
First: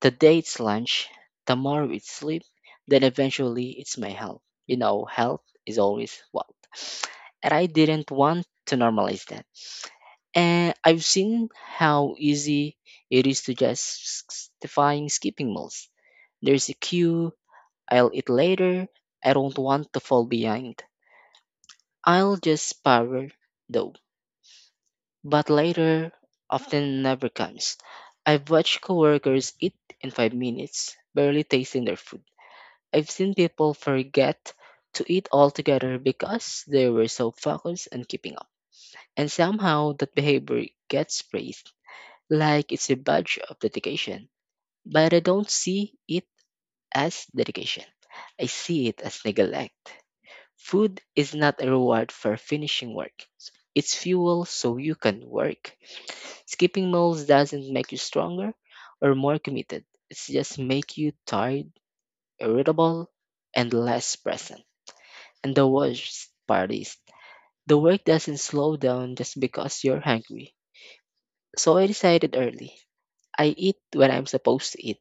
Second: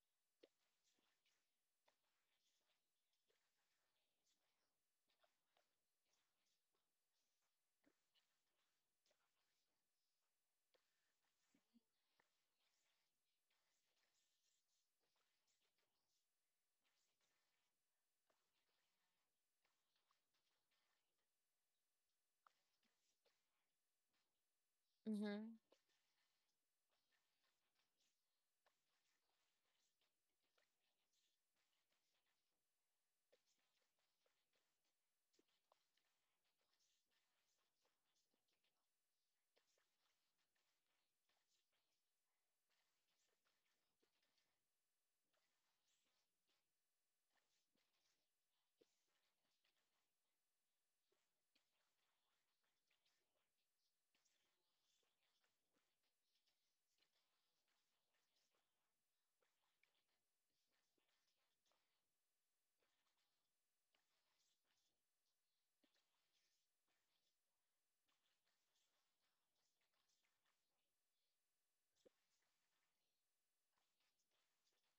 [SPEAKER 2] Today it's lunch, tomorrow it's sleep, then eventually it's my health. You know, health is always wealth. And I didn't want to normalize that. And I've seen how easy it is to just define skipping meals. There's a queue, I'll eat later, I don't want to fall behind. I'll just power though. But
[SPEAKER 1] Mhm.
[SPEAKER 2] later often never comes. I've watched coworkers eat in 5 minutes, barely tasting their food. I've seen people forget to eat altogether because they were so focused on keeping up. And somehow that behavior gets praised, like it's a badge of dedication. But I don't see it as dedication. I see it as neglect. Food is not a reward for finishing work. It's fuel so you can work. Skipping meals doesn't make you stronger or more committed. It just make you tired, irritable, and less present. And the worst part is the work doesn't slow down just because you're hungry. So I decided early. I eat when I'm supposed to eat.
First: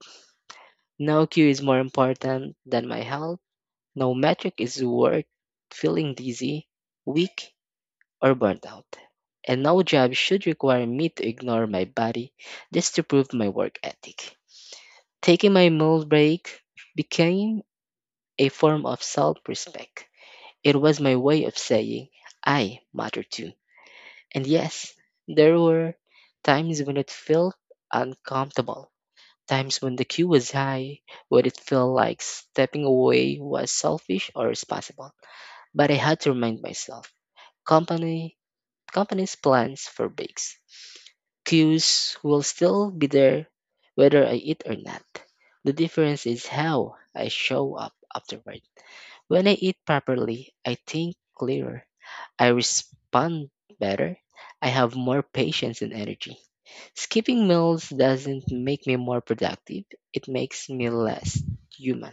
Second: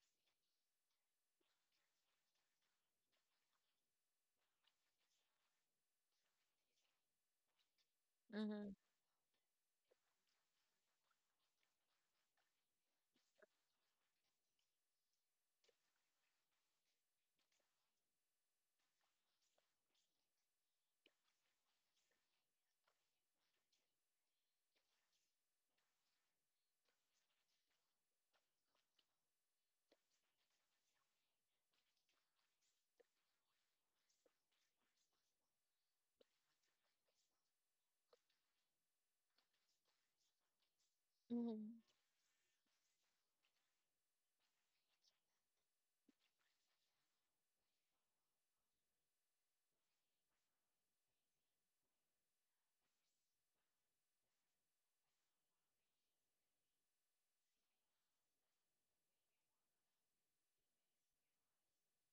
[SPEAKER 2] No cue is more important than my health. No metric is worth feeling dizzy, weak, or burnt
[SPEAKER 1] Mhm.
[SPEAKER 2] out. And no job should require me to ignore my body just to prove my work ethic. Taking my meal break became a form of self respect. It was my way of saying, I matter too. And yes, there were times when it felt uncomfortable, times when the queue was high, when it felt like stepping away was selfish or responsible. But I had to remind myself company company's plans for breaks.
[SPEAKER 1] Mhm.
[SPEAKER 2] Cues will still be there whether I eat or not. The difference is how I show up afterward. When I eat properly, I think clearer. I respond better. I have more patience and energy. Skipping meals doesn't make me more productive, it makes me less human.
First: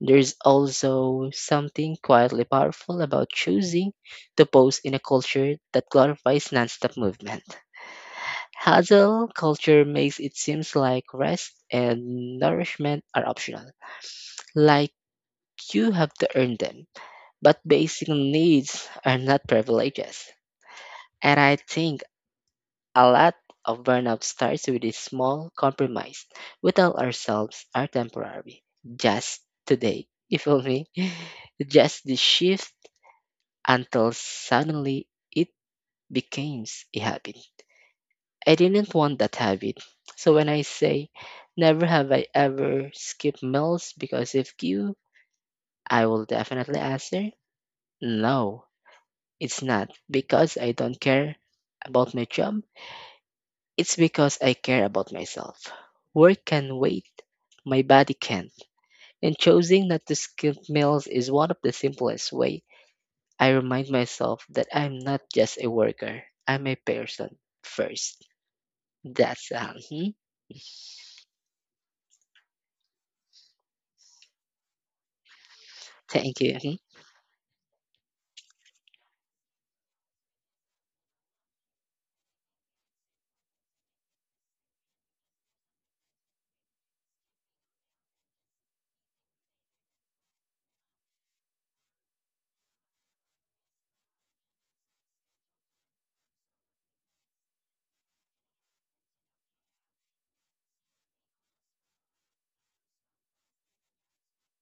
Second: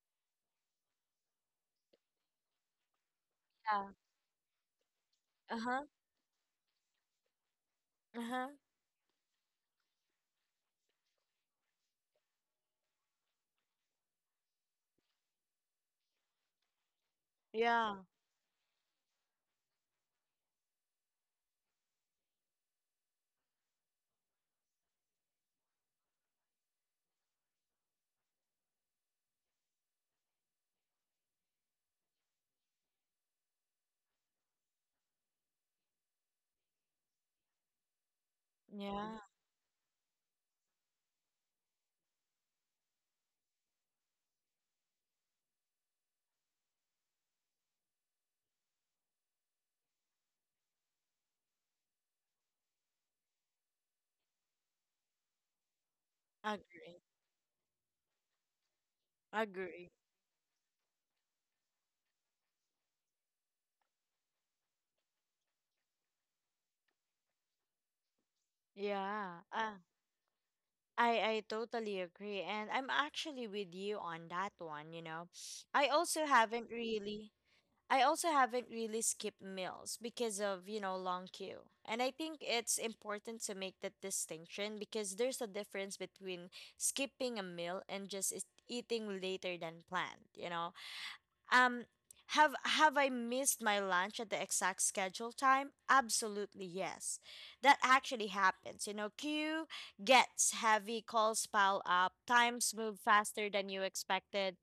[SPEAKER 2] There's also something quietly powerful about
[SPEAKER 1] Yeah.
[SPEAKER 2] choosing to pose in a culture
[SPEAKER 1] Uh-huh.
[SPEAKER 2] that glorifies nonstop movement.
[SPEAKER 1] Uh-huh.
[SPEAKER 2] Hustle culture makes it seems like rest and nourishment are optional, like you have to earn them. But
[SPEAKER 1] Yeah.
[SPEAKER 2] basic needs are not privileges. And I think a lot of burnout starts with a small compromise. We tell ourselves are temporary. Just today. You feel me? Just the shift until suddenly it became a habit. I didn't
[SPEAKER 1] Yeah.
[SPEAKER 2] want that habit. So when I say never have I ever skipped meals because of you, I will definitely answer no, it's not because I don't care about my job. It's because I care about myself. Work can
[SPEAKER 1] Agree.
[SPEAKER 2] wait, my body can't. And choosing
[SPEAKER 1] Agree.
[SPEAKER 2] not to skip meals is one of the simplest ways I remind myself that I'm not just a worker, I'm a person first.
[SPEAKER 1] Yeah.
[SPEAKER 2] That's mhm.
[SPEAKER 1] I I totally agree, and I'm actually with you on that one. You know, I also
[SPEAKER 2] Thank you.
[SPEAKER 1] haven't
[SPEAKER 2] Mhm.
[SPEAKER 1] really. I also haven't really skipped meals because of, you know, long queue. And I think it's important to make that distinction because there's a difference between skipping a meal and just eating later than planned, you know? Um, have I missed my lunch at the exact schedule time? Absolutely yes. That actually happens. You know, queue gets heavy, calls pile up, times move faster than you expected.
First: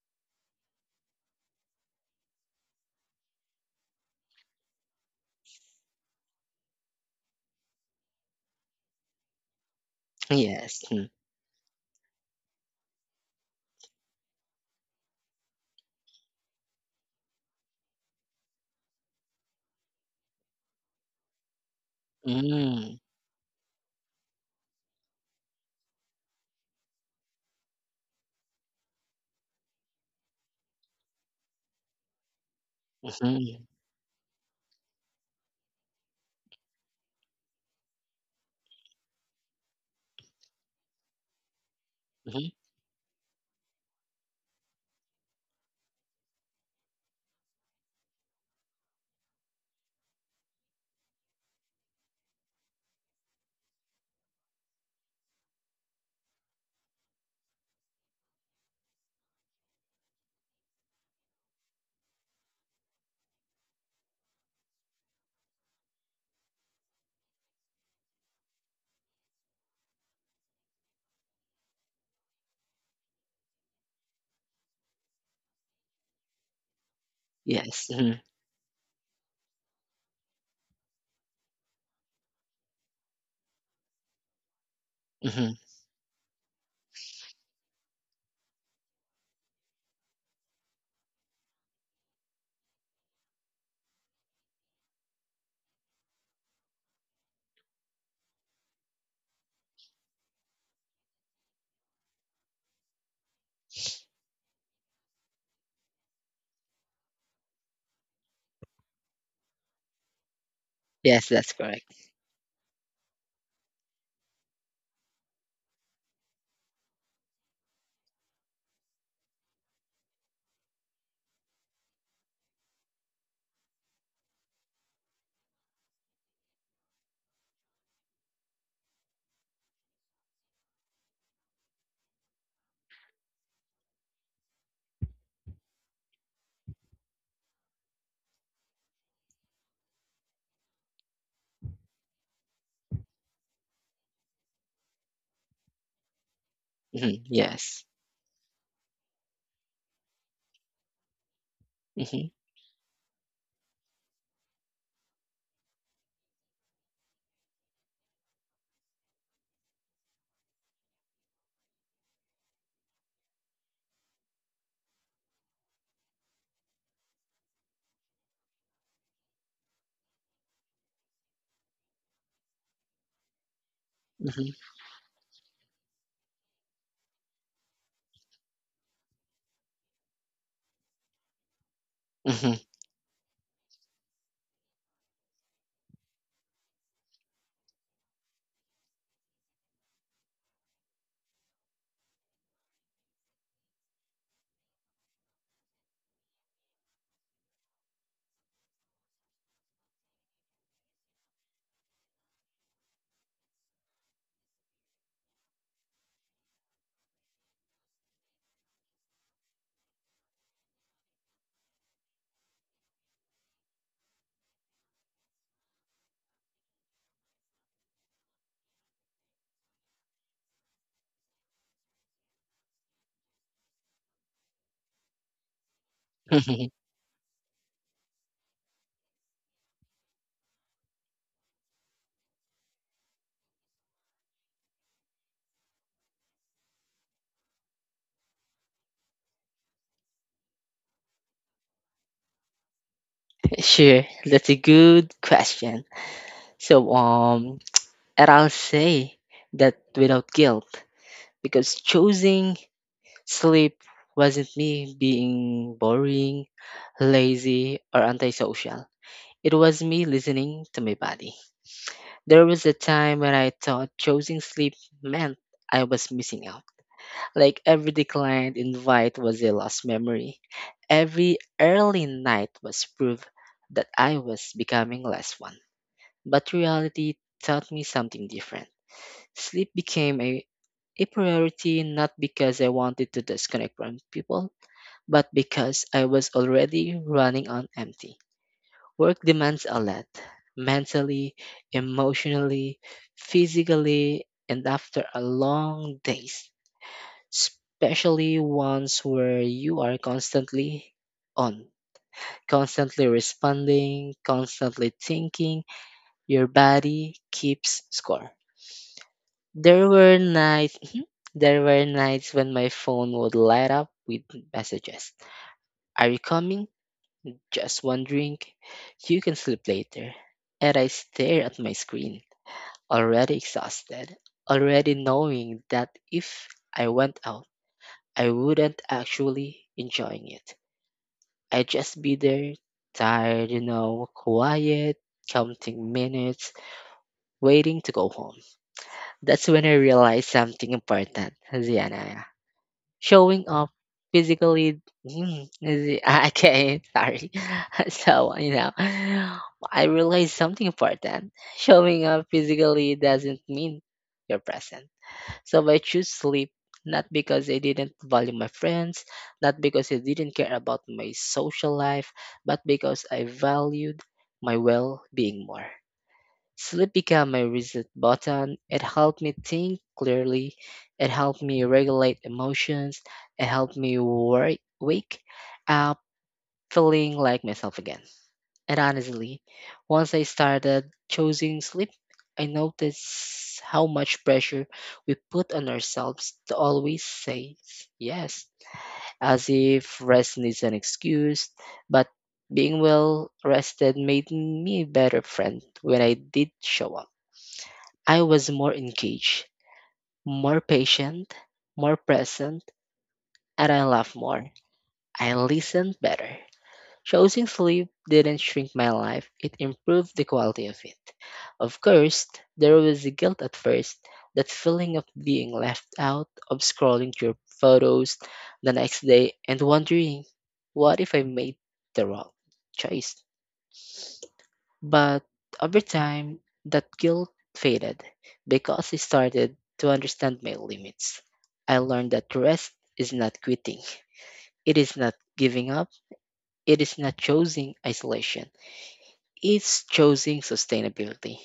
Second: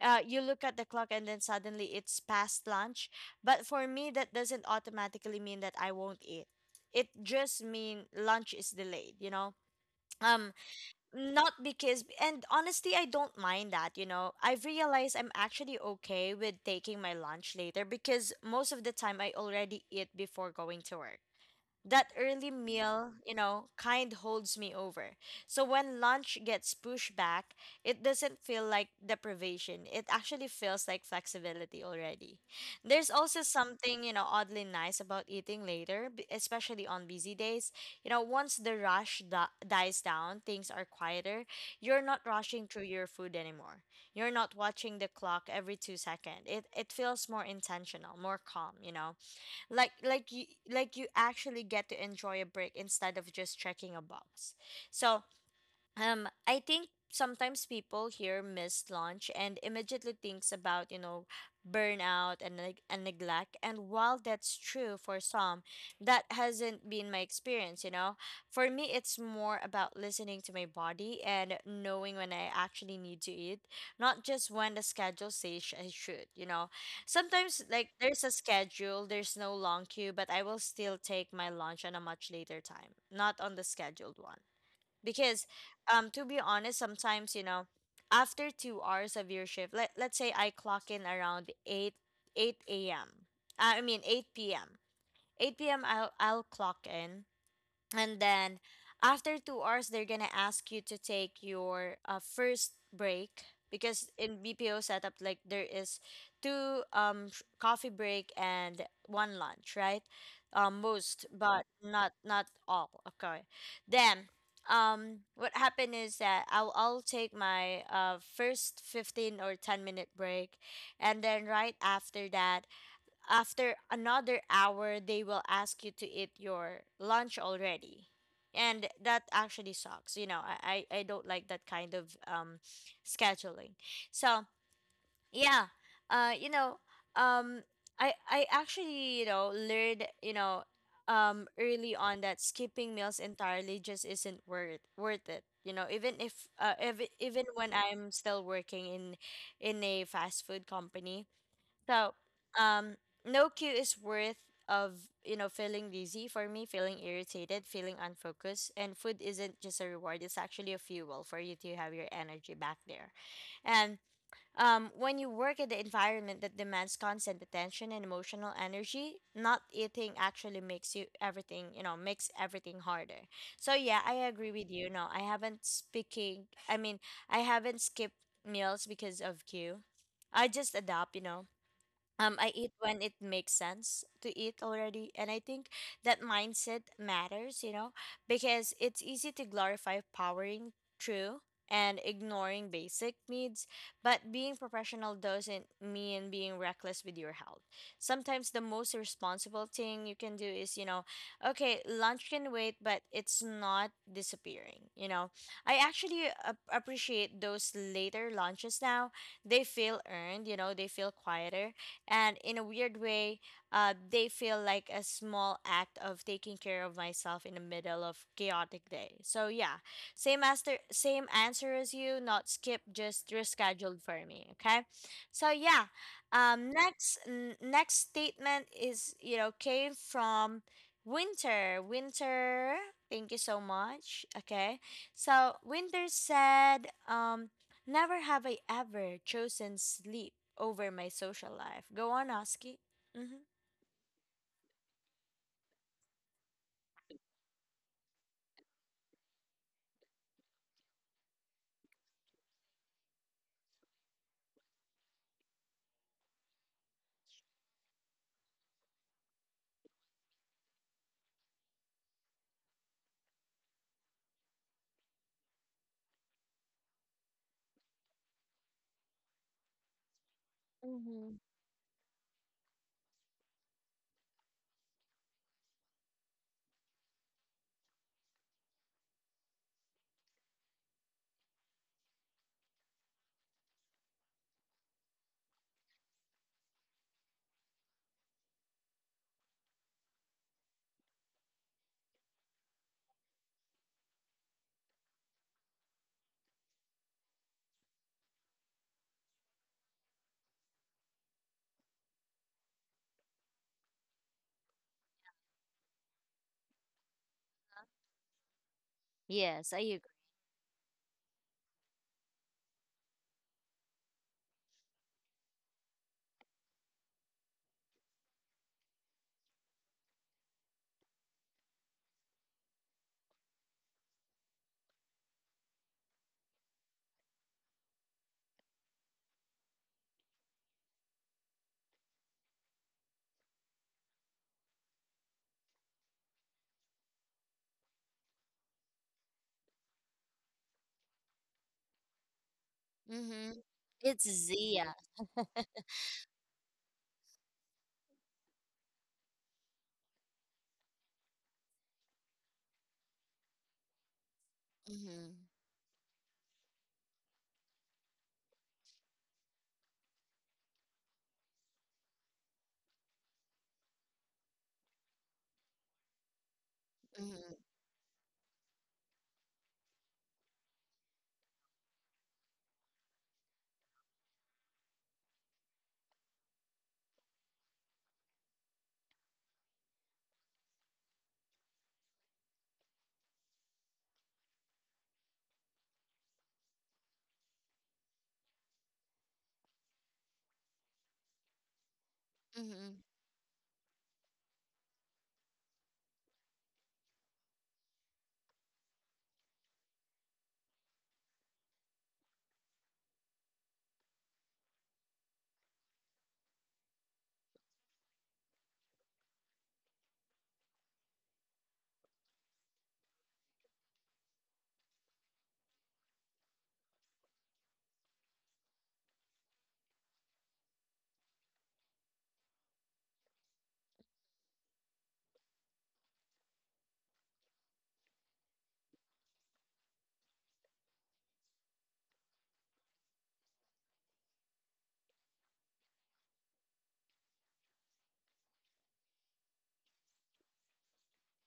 [SPEAKER 1] You look at the clock and then suddenly it's past lunch. But for me, that doesn't automatically mean that I won't eat. It just mean lunch is delayed. Um,
[SPEAKER 2] Yes. Mhm.
[SPEAKER 1] not because And honestly, I don't mind that I've realized I'm actually okay with taking my lunch later because most of the time I already eat before going to work. That early
[SPEAKER 2] Mm,
[SPEAKER 1] meal, you know, kind holds me over. So when lunch gets pushed back, it doesn't feel like deprivation. It actually feels like flexibility already. There's also
[SPEAKER 2] mhm,
[SPEAKER 1] something, you know, oddly nice about eating later, especially on busy days. You know, once the rush dies down, things are quieter. You're not
[SPEAKER 2] mhm.
[SPEAKER 1] rushing through your food anymore. You're not watching the clock every 2 seconds. It feels more intentional, more calm, you know, like like you like you actually get to enjoy a break instead of just checking a box. So I think sometimes people hear missed launch and immediately thinks about, you know, burnout and neglect. And while that's true for some, that hasn't been my experience. You know, for me, it's more about listening to my body and knowing when I actually need to eat, not just when the schedule says I should. You know, sometimes
[SPEAKER 2] Yes.
[SPEAKER 1] like
[SPEAKER 2] Mhm,
[SPEAKER 1] there's a schedule, there's no long queue, but I will still take my lunch on a much later time, not on the scheduled one, because
[SPEAKER 2] mhm.
[SPEAKER 1] to be honest, sometimes, you know, after 2 hours of your shift, let's say I clock in around 8, 8 a.m., I mean 8 p.m. I'll clock in, and then after 2 hours they're gonna ask you to take your first break, because in BPO setup, like, there is two coffee break and one lunch, right? Most,
[SPEAKER 2] Yes, that's
[SPEAKER 1] but
[SPEAKER 2] correct.
[SPEAKER 1] not all, okay? Then what happened is that I'll take my first 15 or 10-minute break, and then right after that, after another hour, they will ask you to eat your lunch already. And that actually sucks, you know. I don't like that kind of scheduling. So yeah. uh you know um I actually, you know, learned, early on that skipping meals entirely just isn't worth it, you know, even if
[SPEAKER 2] Mhm,
[SPEAKER 1] even when
[SPEAKER 2] yes.
[SPEAKER 1] I'm still working in a fast food company. So,
[SPEAKER 2] Mhm,
[SPEAKER 1] um, no cue is worth of, you know, feeling dizzy for me, feeling irritated, feeling unfocused. And food isn't just a reward, it's actually a fuel for you to have your energy back there. And when you work in the environment that demands constant attention and emotional energy, not eating actually makes you everything, you know, makes everything harder. So yeah, I agree
[SPEAKER 2] mhm,
[SPEAKER 1] with you. No, I mean, I haven't skipped meals because of cue. I just adapt, you know. I
[SPEAKER 2] mhm,
[SPEAKER 1] eat when it makes sense to eat already. And I think that mindset matters, you know, because it's easy to glorify powering through and ignoring basic needs. But being professional doesn't mean being reckless with your health. Sometimes the most responsible thing you can do is, you know, okay, lunch can wait, but it's not disappearing, you know. I actually appreciate those later lunches now. They feel earned, you know, they feel quieter, and in a weird way, they feel like a small act of taking care of myself in the middle of chaotic day. So yeah, same answer, same answer as you. Not skip, just rescheduled for me. Okay, so yeah,
[SPEAKER 2] mhm.
[SPEAKER 1] next next statement is, you know, came from Winter. Thank you so much. Okay, so Winter said, "Never have I ever chosen sleep over my social life." Go on, Oski. Mm-hmm.
[SPEAKER 2] Sure, that's a good question. So, and I'll say that without guilt, because choosing sleep wasn't me being boring, lazy, or antisocial. It was me listening to my body. There was a time when I thought choosing sleep meant I was missing out. Like every declined invite was a lost memory. Every early night was proof that I was becoming less one. But reality taught me something different. Sleep became a priority not because I wanted to disconnect from people, but because I was already running on empty. Work demands a lot mentally, emotionally, physically, and after a long days, especially ones where you are constantly on, constantly responding, constantly thinking, your body keeps score.
[SPEAKER 1] Yes, I
[SPEAKER 2] There
[SPEAKER 1] agree.
[SPEAKER 2] were nights Mhm. There were nights when my phone would light up with messages. Are you coming? Just one drink. You can sleep later. And I stare at my screen already exhausted, already knowing that if I went out, I wouldn't actually enjoying it. I'd just be there, tired, you know, quiet, counting minutes, waiting to go home. That's when I realized something important, Ziana. Showing
[SPEAKER 1] Mm-hmm.
[SPEAKER 2] up
[SPEAKER 1] It's
[SPEAKER 2] physically,
[SPEAKER 1] Zia.
[SPEAKER 2] I can't, sorry. So, I realized something important. Showing up physically doesn't mean you're present.
[SPEAKER 1] Mm-hmm.
[SPEAKER 2] So I choose sleep not because I didn't value my friends, not because I didn't care about my social life, but because I valued my well being more. Sleep became my reset button. It helped me think clearly. It helped me regulate emotions. It helped me wake up feeling like myself again. And honestly, once I started choosing sleep, I noticed how much pressure we put on ourselves to always say yes, as if rest is an excuse. But being
[SPEAKER 1] Mm-hmm.
[SPEAKER 2] well rested made me a better friend when I did show up. I was more engaged, more patient, more present, and I laughed more. I listened better. Choosing sleep didn't shrink my life, it improved the quality of it. Of course, there was the guilt at first, that feeling of being left out, of scrolling through photos the next day and wondering, what if I made the wrong choice? But over time, that guilt faded because I started to understand my limits. I learned that rest is not quitting, it is not giving up, it is not choosing isolation is choosing sustainability.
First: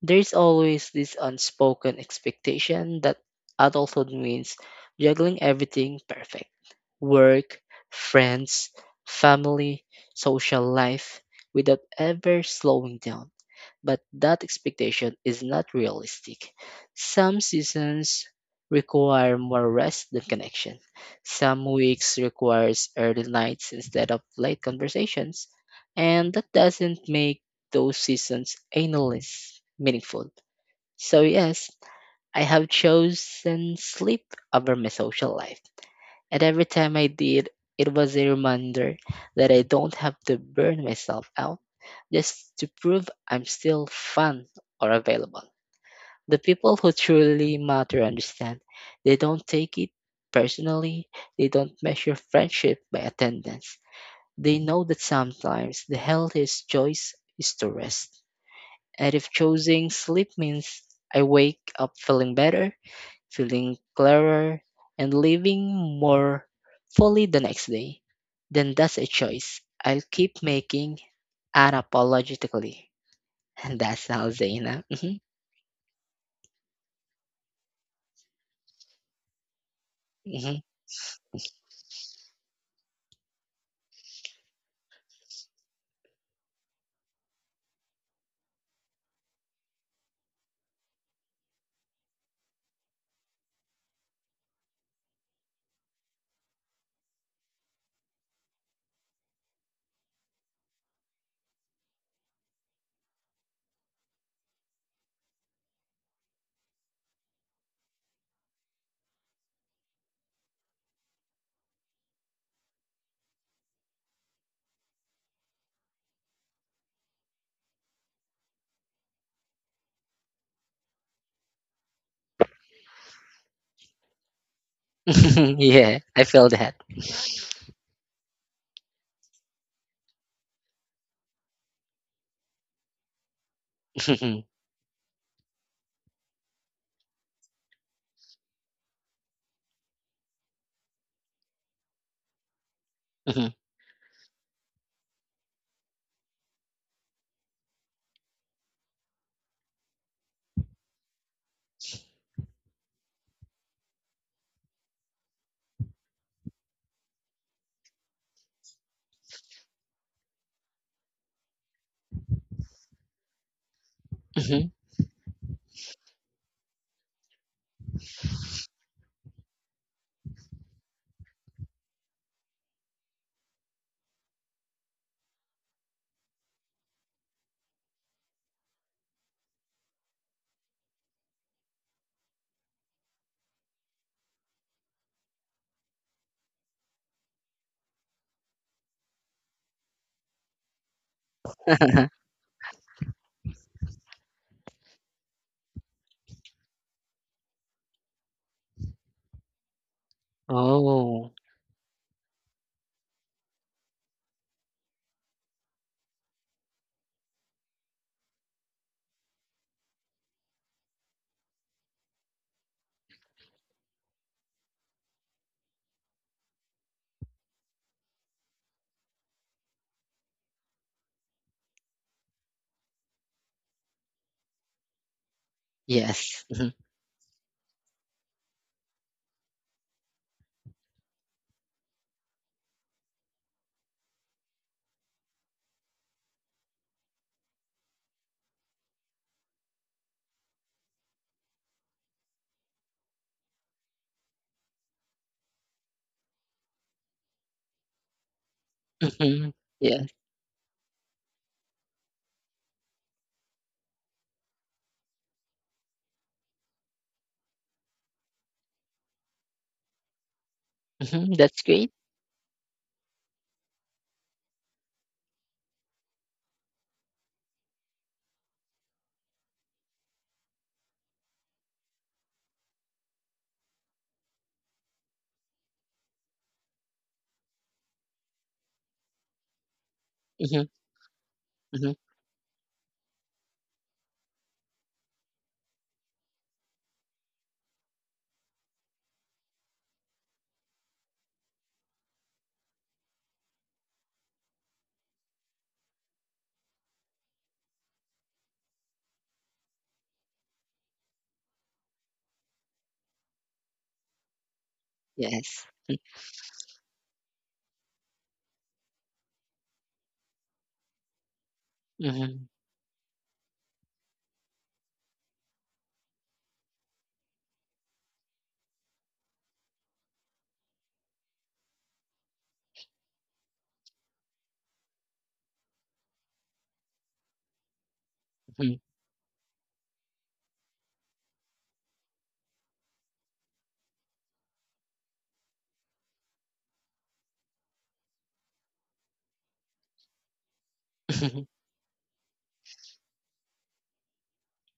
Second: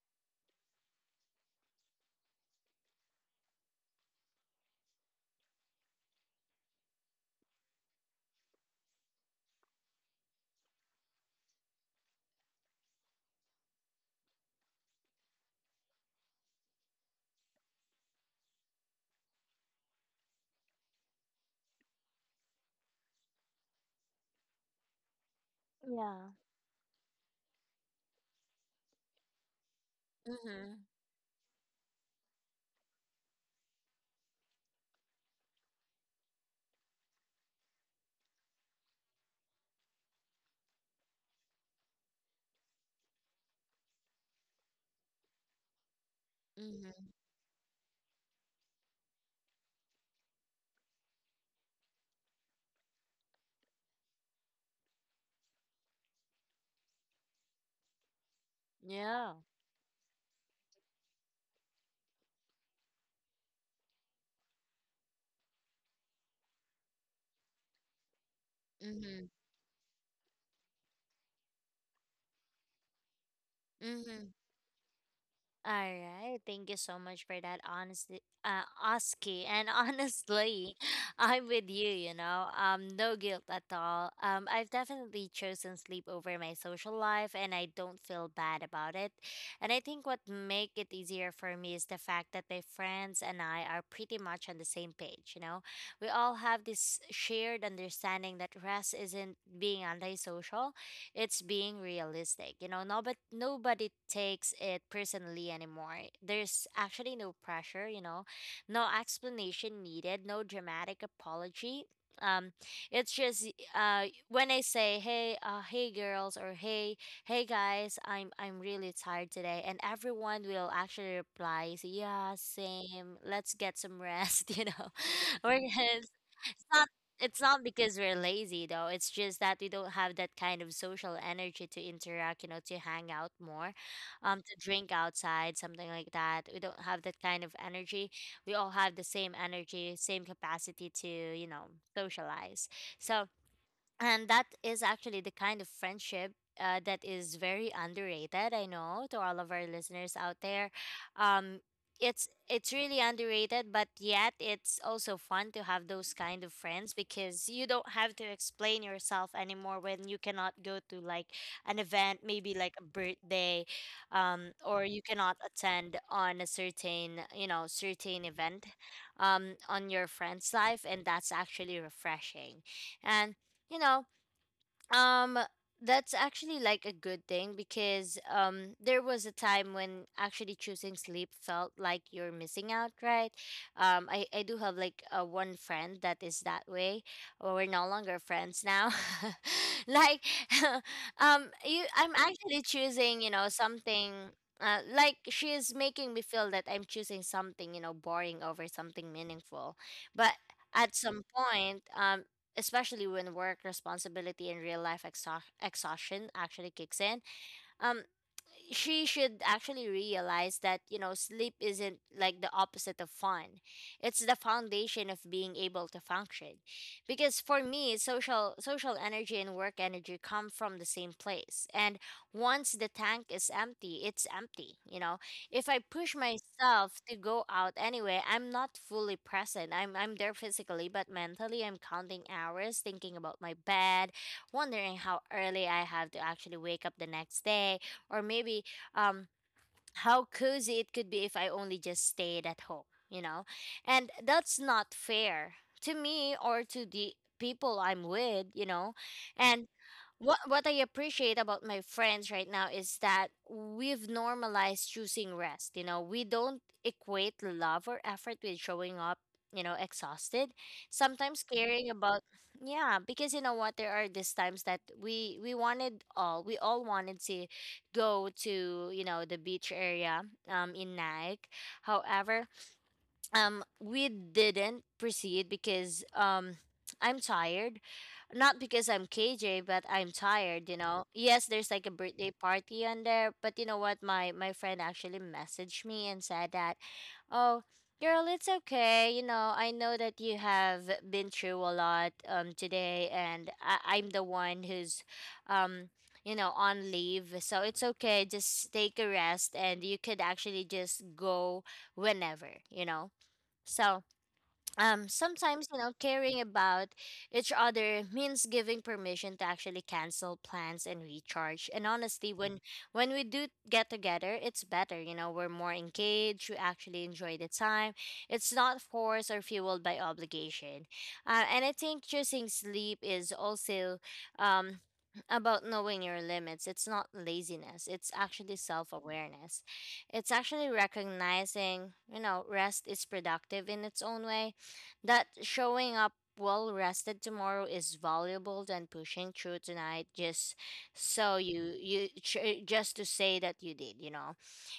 [SPEAKER 2] There's always this unspoken expectation that adulthood means juggling everything perfect work, friends, family, social life without ever slowing down. But that expectation is not realistic. Some seasons require more rest than connection. Some weeks requires early nights instead of late conversations,
[SPEAKER 1] Yeah.
[SPEAKER 2] and that doesn't make those seasons endless meaningful.
[SPEAKER 1] Mm-hmm.
[SPEAKER 2] So yes, I have chosen sleep over my social life. And every time I did, it was a reminder that I don't have to burn myself out just to prove I'm still fun or available. The people who
[SPEAKER 1] Mm-hmm.
[SPEAKER 2] truly matter understand. They don't take it personally, they don't measure friendship by attendance. They know that sometimes the healthiest choice is to rest. And if
[SPEAKER 1] Yeah.
[SPEAKER 2] choosing sleep means I wake up feeling better, feeling clearer, and living more fully the next day, then that's a choice I'll keep making unapologetically. And that
[SPEAKER 1] Mm-hmm.
[SPEAKER 2] sounds Zaina. Hmm.
[SPEAKER 1] All right, thank you so much for that honesty, Oski. And
[SPEAKER 2] Hmm.
[SPEAKER 1] honestly, I'm with you. You know, no guilt at all. I've definitely chosen sleep over my social life, and I don't feel bad about it. And I think what make it easier for me is the fact that my friends and I are pretty much on the same page. You know, we all have this shared understanding that rest isn't being antisocial, it's being realistic. You know, no, but nobody takes it personally anymore. There's actually no pressure, you know, no explanation needed, no dramatic apology. Um, it's just when I say, "Hey, hey guys, I'm really tired today," and everyone will actually reply, "Yeah, same. Let's get some rest, you know. " or are
[SPEAKER 2] Yeah, I feel that.
[SPEAKER 1] It's not because we're lazy though. It's just that we don't have that kind of social energy to interact, you know, to hang out more, to drink outside, something like that. We don't have that kind of energy. We all have the same energy, same capacity to, you know, socialize. So,
[SPEAKER 2] Mhm,
[SPEAKER 1] and that is actually the kind of friendship, that is very underrated. I know to all of our listeners out there, um, it's really underrated, but yet it's also fun to have those kind of friends, because you don't have to explain yourself anymore when you cannot go to like an event, maybe like a birthday,
[SPEAKER 2] mhm, mhm.
[SPEAKER 1] or you cannot attend on a certain, you know, certain event, on your friend's life, and that's actually refreshing. And, you know, um, that's actually like a good thing, because there was a time when actually choosing sleep felt like you're missing out, right? I do have like a one friend that is that way, or we're no longer friends now. like, I'm actually choosing, you know, something. Like, she is making me feel that I'm choosing something, you know, boring over something meaningful. But at some
[SPEAKER 2] Oh,
[SPEAKER 1] point, especially when work responsibility and real life exhaustion actually kicks in. Um, she should actually realize that, you know, sleep isn't like the opposite of fun, it's the foundation of being able to function, because for me, social energy and work energy come from the same place, and once the tank is empty, it's empty, you know. If I push
[SPEAKER 2] yes. Mhm,
[SPEAKER 1] myself to go out anyway, I'm not fully present. I'm there physically, but mentally I'm counting hours, thinking about my bed, wondering how early I have to actually wake up the next day, or maybe um how cozy it could be if I only just stayed at home, you know? And that's not fair to me or to the people I'm with, you know?
[SPEAKER 2] mhm,
[SPEAKER 1] And
[SPEAKER 2] yes.
[SPEAKER 1] what I appreciate about my friends right now is that we've normalized choosing rest. You know, we don't equate love or effort with showing up, you know, exhausted.
[SPEAKER 2] Hmm.
[SPEAKER 1] Sometimes
[SPEAKER 2] That's
[SPEAKER 1] caring
[SPEAKER 2] great.
[SPEAKER 1] about, yeah, because you know what, there are these times that we all wanted to go to, you know, the beach area in Nike. However, we didn't proceed because I'm tired. Not because I'm KJ, but I'm
[SPEAKER 2] Hmm.
[SPEAKER 1] tired, you know. Yes, there's like a
[SPEAKER 2] Hmm.
[SPEAKER 1] birthday party on there, but you know what? My friend actually messaged me and said that, "Oh, girl, it's okay. You know, I know that you have been through a lot today, and I'm the one who's um you know, on leave. So it's okay. Just take a rest and you could actually just go whenever, you know." So
[SPEAKER 2] Yes.
[SPEAKER 1] sometimes you know caring about each other means giving permission to actually cancel plans and recharge. And honestly,
[SPEAKER 2] Hmm.
[SPEAKER 1] when we do get together, it's better, you know, we're more engaged, we actually enjoy the time. It's not forced or fueled by obligation. And I think choosing sleep is also um, about knowing your limits. It's not laziness, it's actually
[SPEAKER 2] Hmm.
[SPEAKER 1] self-awareness. It's actually recognizing, you know, rest is productive in its own way, that showing up well rested tomorrow is valuable than pushing through tonight just so just to say that you did, you know.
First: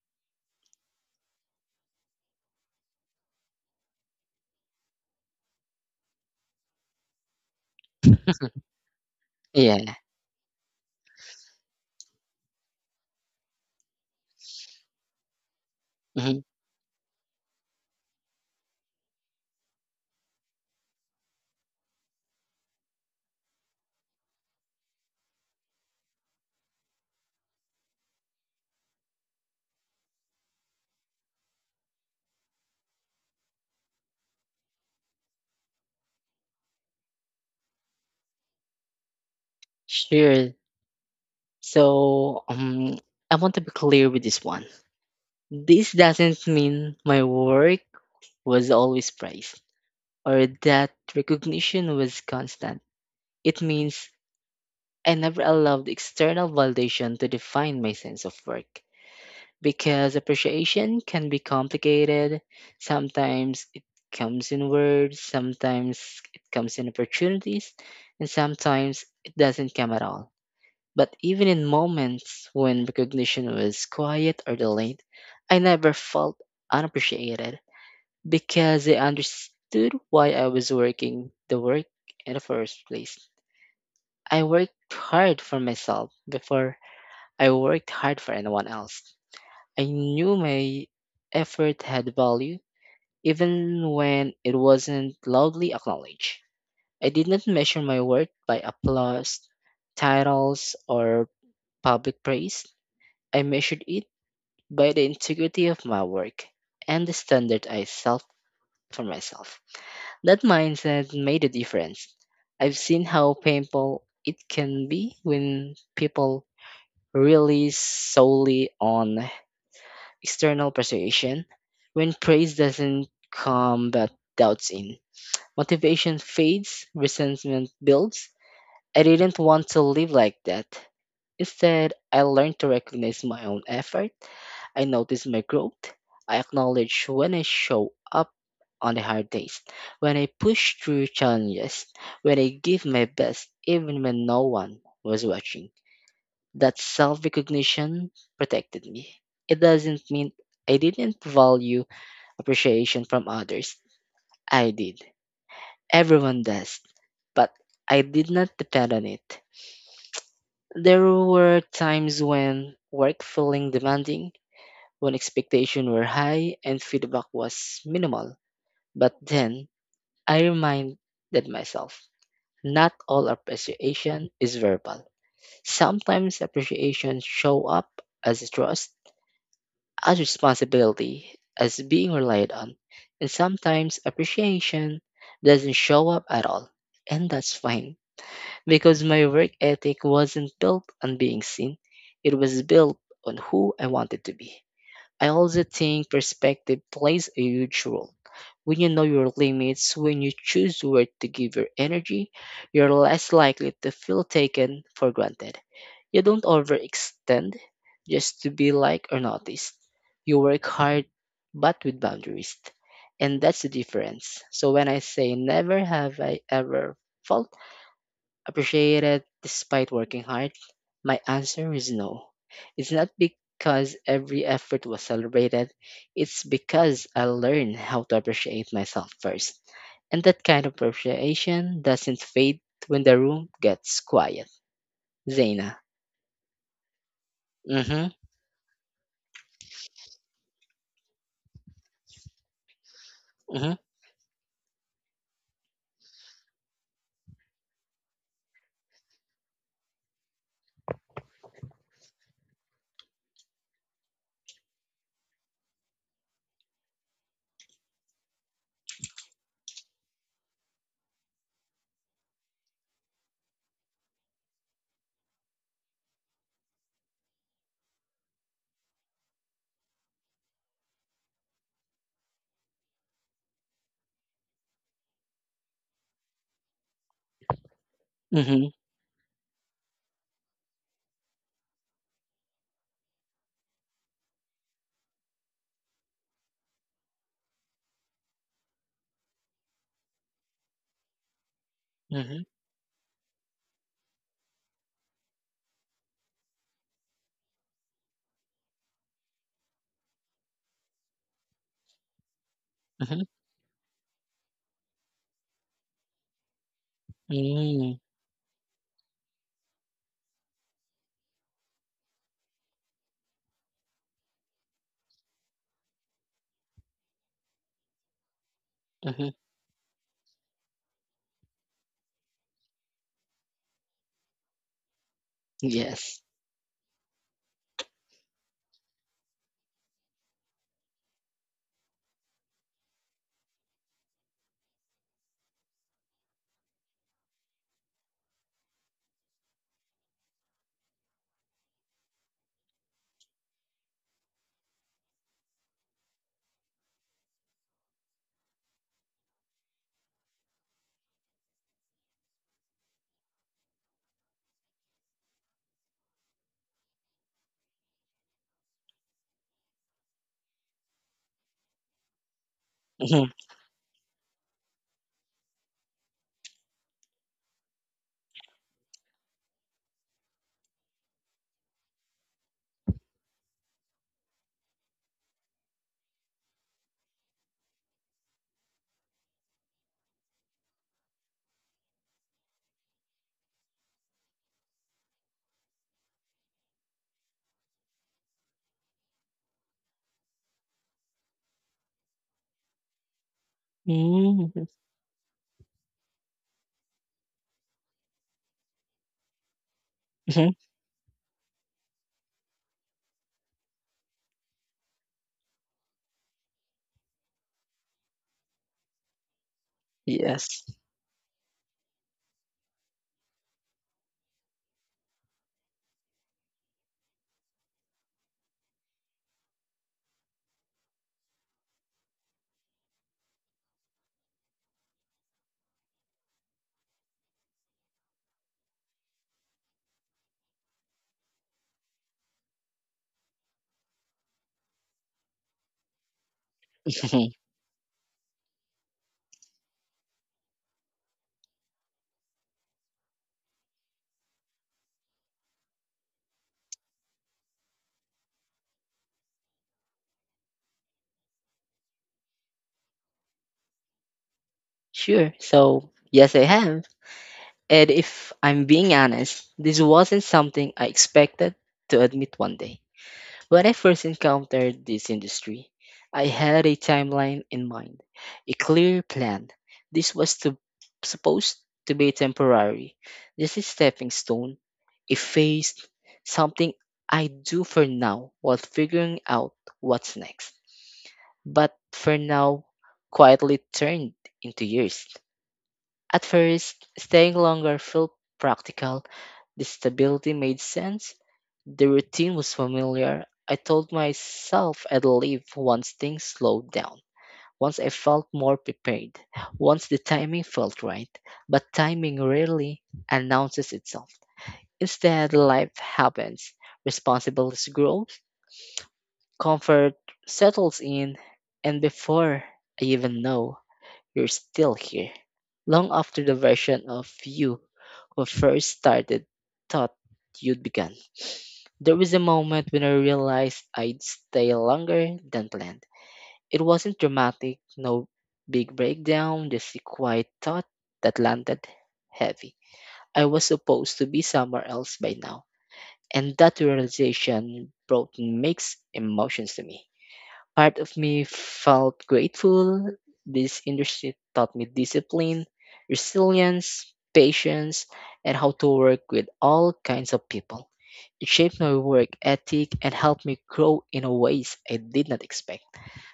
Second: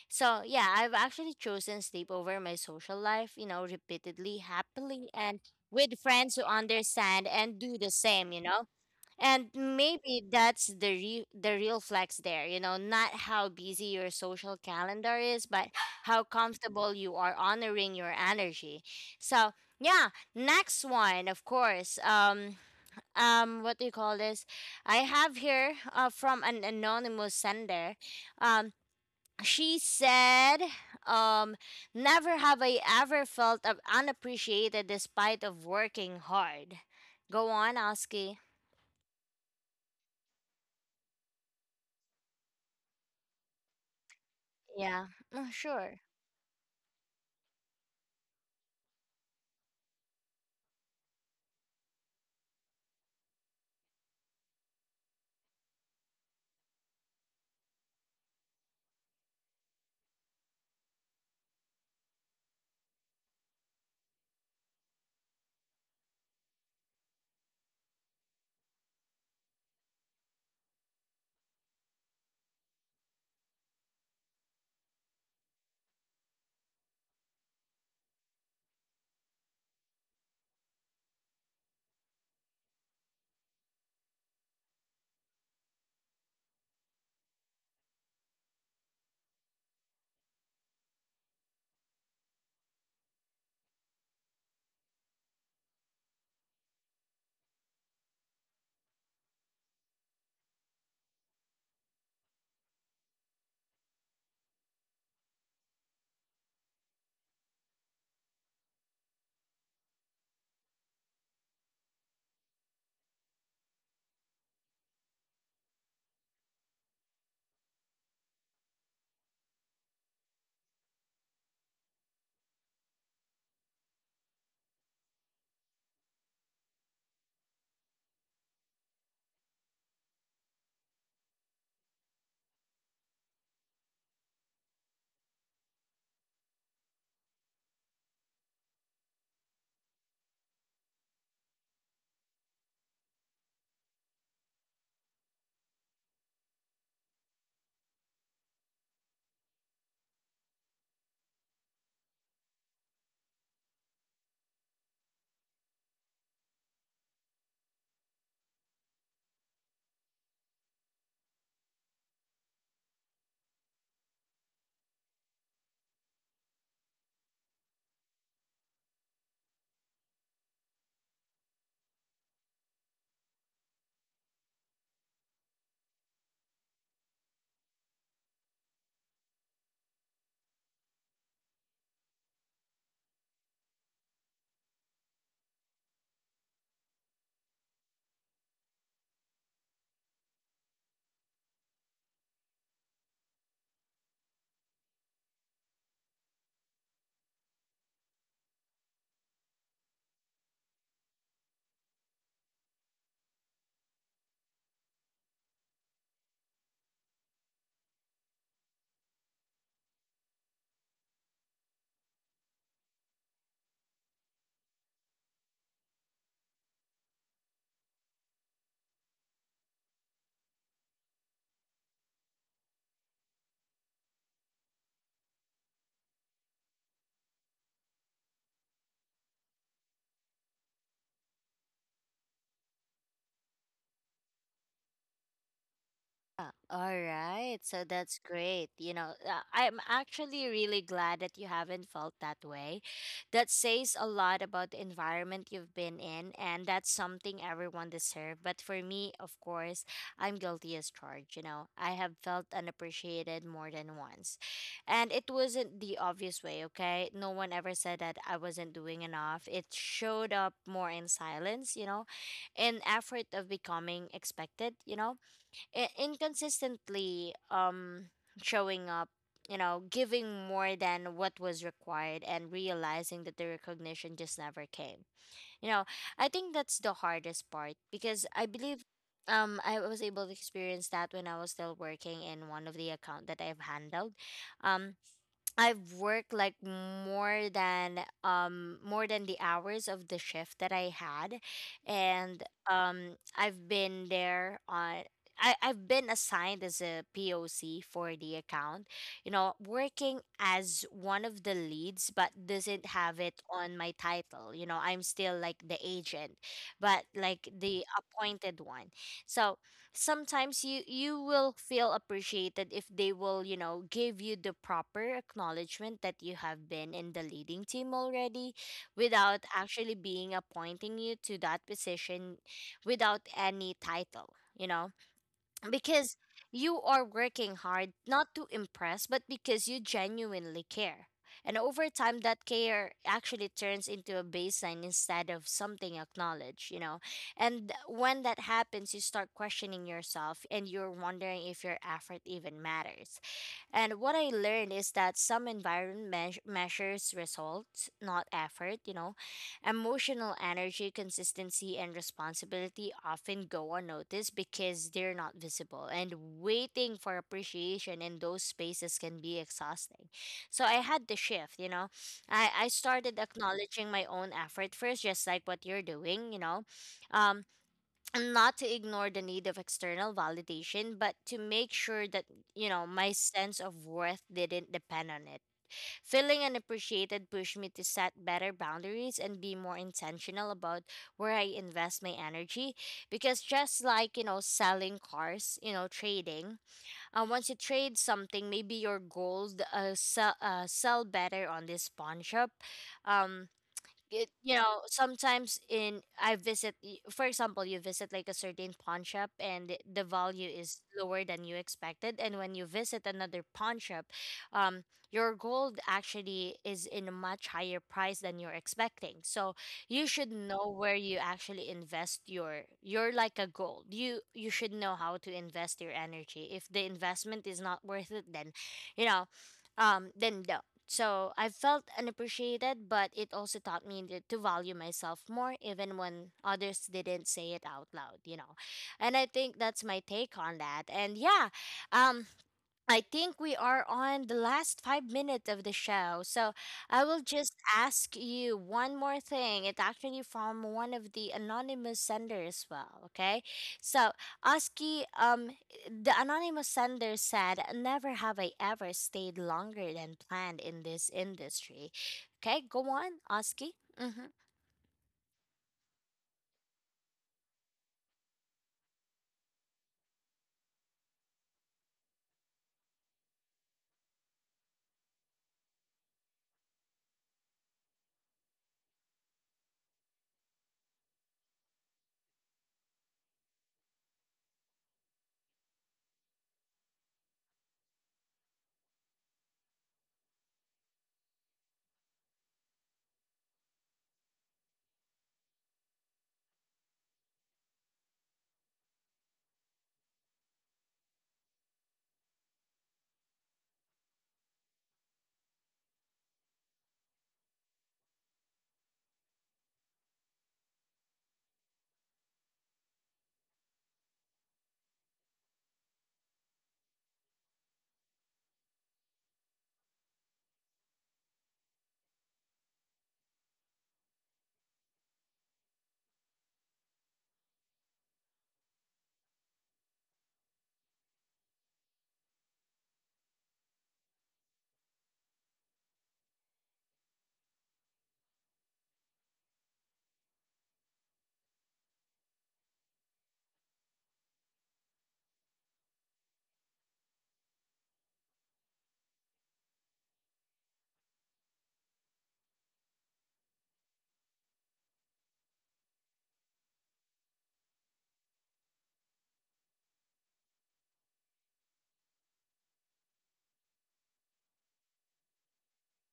[SPEAKER 1] So yeah, I've actually chosen sleep over my social life, you know, repeatedly, happily, and with friends who understand and do the same, you know. And
[SPEAKER 2] Yeah.
[SPEAKER 1] maybe that's the real flex there, you know, not how busy your social calendar is, but how
[SPEAKER 2] Hmm.
[SPEAKER 1] comfortable you are honoring your energy. So, yeah, next one, of course. What do you call this? I have here from an anonymous sender. Um she said um never have I ever felt unappreciated despite of working hard. Go on, Oski.
[SPEAKER 2] Sure. So, I want to be clear with this one.
[SPEAKER 1] Yeah, mm,
[SPEAKER 2] This
[SPEAKER 1] sure.
[SPEAKER 2] doesn't mean my work was always praised or that recognition was constant. It means I never allowed external validation to define my sense of work because appreciation can be complicated. Sometimes it comes in words, sometimes it comes in opportunities, and sometimes it doesn't come at all. But even in moments when recognition was quiet or delayed, I never felt unappreciated, because they understood why I was working the work in the first place. I worked hard for myself before I worked hard for anyone else. I knew my effort had value, even when it wasn't loudly acknowledged. I did not measure my worth by applause, titles, or public praise. I measured it by the integrity of my work and the standard I set for myself. That mindset made a difference. I've seen how painful it can be when people rely solely on external persuasion, when praise doesn't come but doubts in. Motivation fades, resentment builds. I didn't want to live like that. Instead, I learned to recognize my own effort. I notice my growth. I acknowledge when I show up on the hard days, when I push through challenges, when I give my best even when no one was watching. That self recognition protected me. It doesn't mean I didn't value appreciation from others. I did. Everyone does. But I did not depend on it. There were times when work feeling demanding, when expectations were high and feedback was minimal. But then I reminded myself, not all appreciation is verbal. Sometimes appreciation show up as trust, as responsibility, as being relied on. And sometimes appreciation doesn't show up at all. And that's fine because my work ethic wasn't built on being seen, it was built on who I wanted to be. I also think perspective plays a huge role. When you know your limits, when you choose where to give your energy, you're less likely to feel taken for granted. You don't overextend just to be liked or noticed. You work hard, but with boundaries. And that's the difference. So when I say never have I ever felt appreciate it despite working hard? My answer is no. It's not because every effort was celebrated, it's because I learned how to appreciate myself first. And that kind of appreciation doesn't fade when the room gets quiet. Zaina.
[SPEAKER 1] All right. So
[SPEAKER 2] Mm-hmm.
[SPEAKER 1] that's great. You know, I'm actually really glad that you haven't felt that way. That
[SPEAKER 2] Mm-hmm.
[SPEAKER 1] says a lot about the environment you've been in, and that's something everyone deserves. But for me, of course, I'm guilty as charged. You know, I have felt unappreciated more than once. And it wasn't the obvious way, okay? No one ever said that I wasn't doing enough. It showed up more in silence, you know, in effort of becoming expected, you know, inconsistently showing up, you know, giving more than what was required and realizing that the recognition just never came, you know. I think that's the hardest part because I
[SPEAKER 2] Mm-hmm.
[SPEAKER 1] believe I was able to experience that when I was still working in one of the account that I've handled. um I've worked like more than the hours of the shift that I had. And
[SPEAKER 2] Mm-hmm.
[SPEAKER 1] I've been there on I've been assigned as a POC for the account, you know, working as one of the leads, but doesn't have
[SPEAKER 2] Mm-hmm.
[SPEAKER 1] it on my title. You know, I'm still like the agent, but like the
[SPEAKER 2] Mm-hmm.
[SPEAKER 1] appointed one. So sometimes you will feel appreciated if they will, you know, give you the proper acknowledgement that you have been in the leading team already,
[SPEAKER 2] Mm-hmm.
[SPEAKER 1] without actually being appointing you to that position, without any title, you know. Because
[SPEAKER 2] Yes.
[SPEAKER 1] you are working hard not to impress but because you genuinely care, and over time that care actually turns into a baseline instead of something acknowledged, you know. And when that happens, you start questioning yourself and you're wondering if your effort even matters. And what I learned is that some environment measures results, not effort, you know. Emotional energy, consistency, and responsibility often go unnoticed because they're not visible. And waiting for appreciation in those spaces can be exhausting. So I had the shift, you know. I started
[SPEAKER 2] Mm-hmm.
[SPEAKER 1] acknowledging my own effort first, just like what you're doing, you know. Um, and not to ignore the need of external validation, but to make sure that, you know, my sense of worth didn't depend on it. Feeling unappreciated pushed me to set better boundaries and be more intentional about where I invest my energy. Because just like, you know, selling cars, you know, trading, once you trade something, maybe your goals sell, sell better on this pawn shop. Um, it, you
[SPEAKER 2] Mm-hmm.
[SPEAKER 1] know, sometimes in I visit y- for example, you visit like a certain pawn shop and the
[SPEAKER 2] Mm-hmm.
[SPEAKER 1] value is lower than you expected, and when you visit another pawn shop, um your gold actually is in a much higher price than you're expecting. So you should
[SPEAKER 2] Yes.
[SPEAKER 1] know where you actually invest your like a gold. You should know how to invest your energy. If the investment is not worth it, then you know, than doubt. So I felt unappreciated, but it also taught me that to value myself more, even when others didn't say it out loud, you know. And I think that's my take on that. And yeah, um, I think we are on the last 5 minutes of the show. So I will just ask you one more thing. It's actually from one of the anonymous sender as well. Okay. So Oski, the anonymous sender said, never have I ever stayed longer than planned in this industry. Okay, go on, Oski. Mm-hmm.
[SPEAKER 2] Sure. So yes, I have. And if I'm being honest, this wasn't something I expected to admit one day. When I first encountered this industry, I had a timeline in mind, a clear plan. This was supposed to be temporary, just a stepping stone, a phase, something I do for now while figuring out what's next. But for now, quietly turned into years. At first, staying longer felt practical. The stability made sense. The routine was familiar. I told myself I'd leave once things slowed down, once I felt more prepared, once the timing felt right. But timing rarely announces itself. Instead, life happens, responsibilities grow, comfort settles in, and before I even know, you're still here, long after the version of you who first started thought you'd begun. There was a moment when I realized I'd stay longer than planned. It wasn't dramatic, no big breakdown, just a quiet thought that landed heavy. I was supposed to be somewhere else by now. And that realization brought mixed emotions to me. Part of me felt grateful. This industry taught me discipline, resilience, patience, and how to work with all kinds of people. It shaped my work ethic and helped me grow in a ways I did not expect,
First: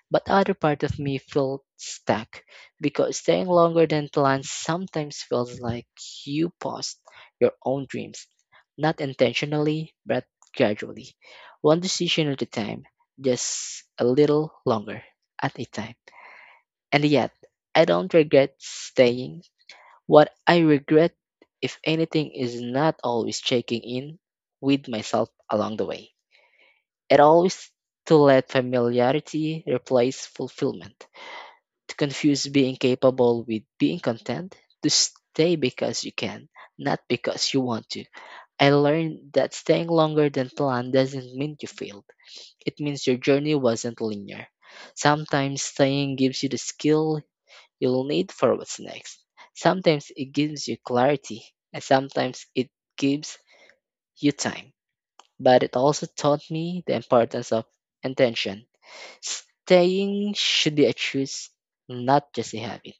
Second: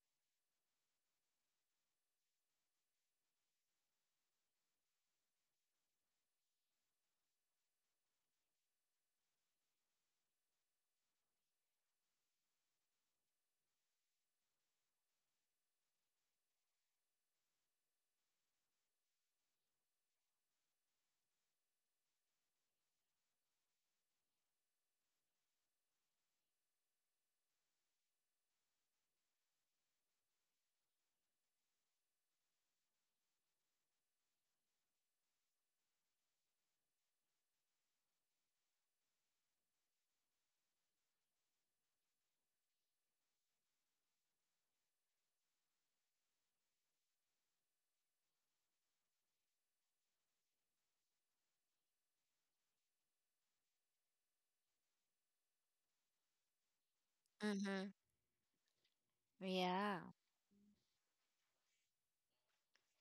[SPEAKER 2] but other part of me felt stuck because staying longer than planned sometimes feels like you paused your own dreams, not intentionally, but gradually, one decision at a time, just a little longer at a time. And yet, I don't regret staying. What I regret, if anything, is not always checking in with myself along the way. It always to let familiarity replace fulfillment to confuse being capable with being content, to stay because you can, not because you want to. I learned that staying longer than planned doesn't mean you failed. It means your journey wasn't linear. Sometimes staying gives you the skill you'll need for what's next. Sometimes it gives you clarity, and sometimes it gives you time. But it also taught me the importance of
[SPEAKER 1] Mm-hmm.
[SPEAKER 2] intention.
[SPEAKER 1] Yeah.
[SPEAKER 2] Staying should be a choice, not just a habit.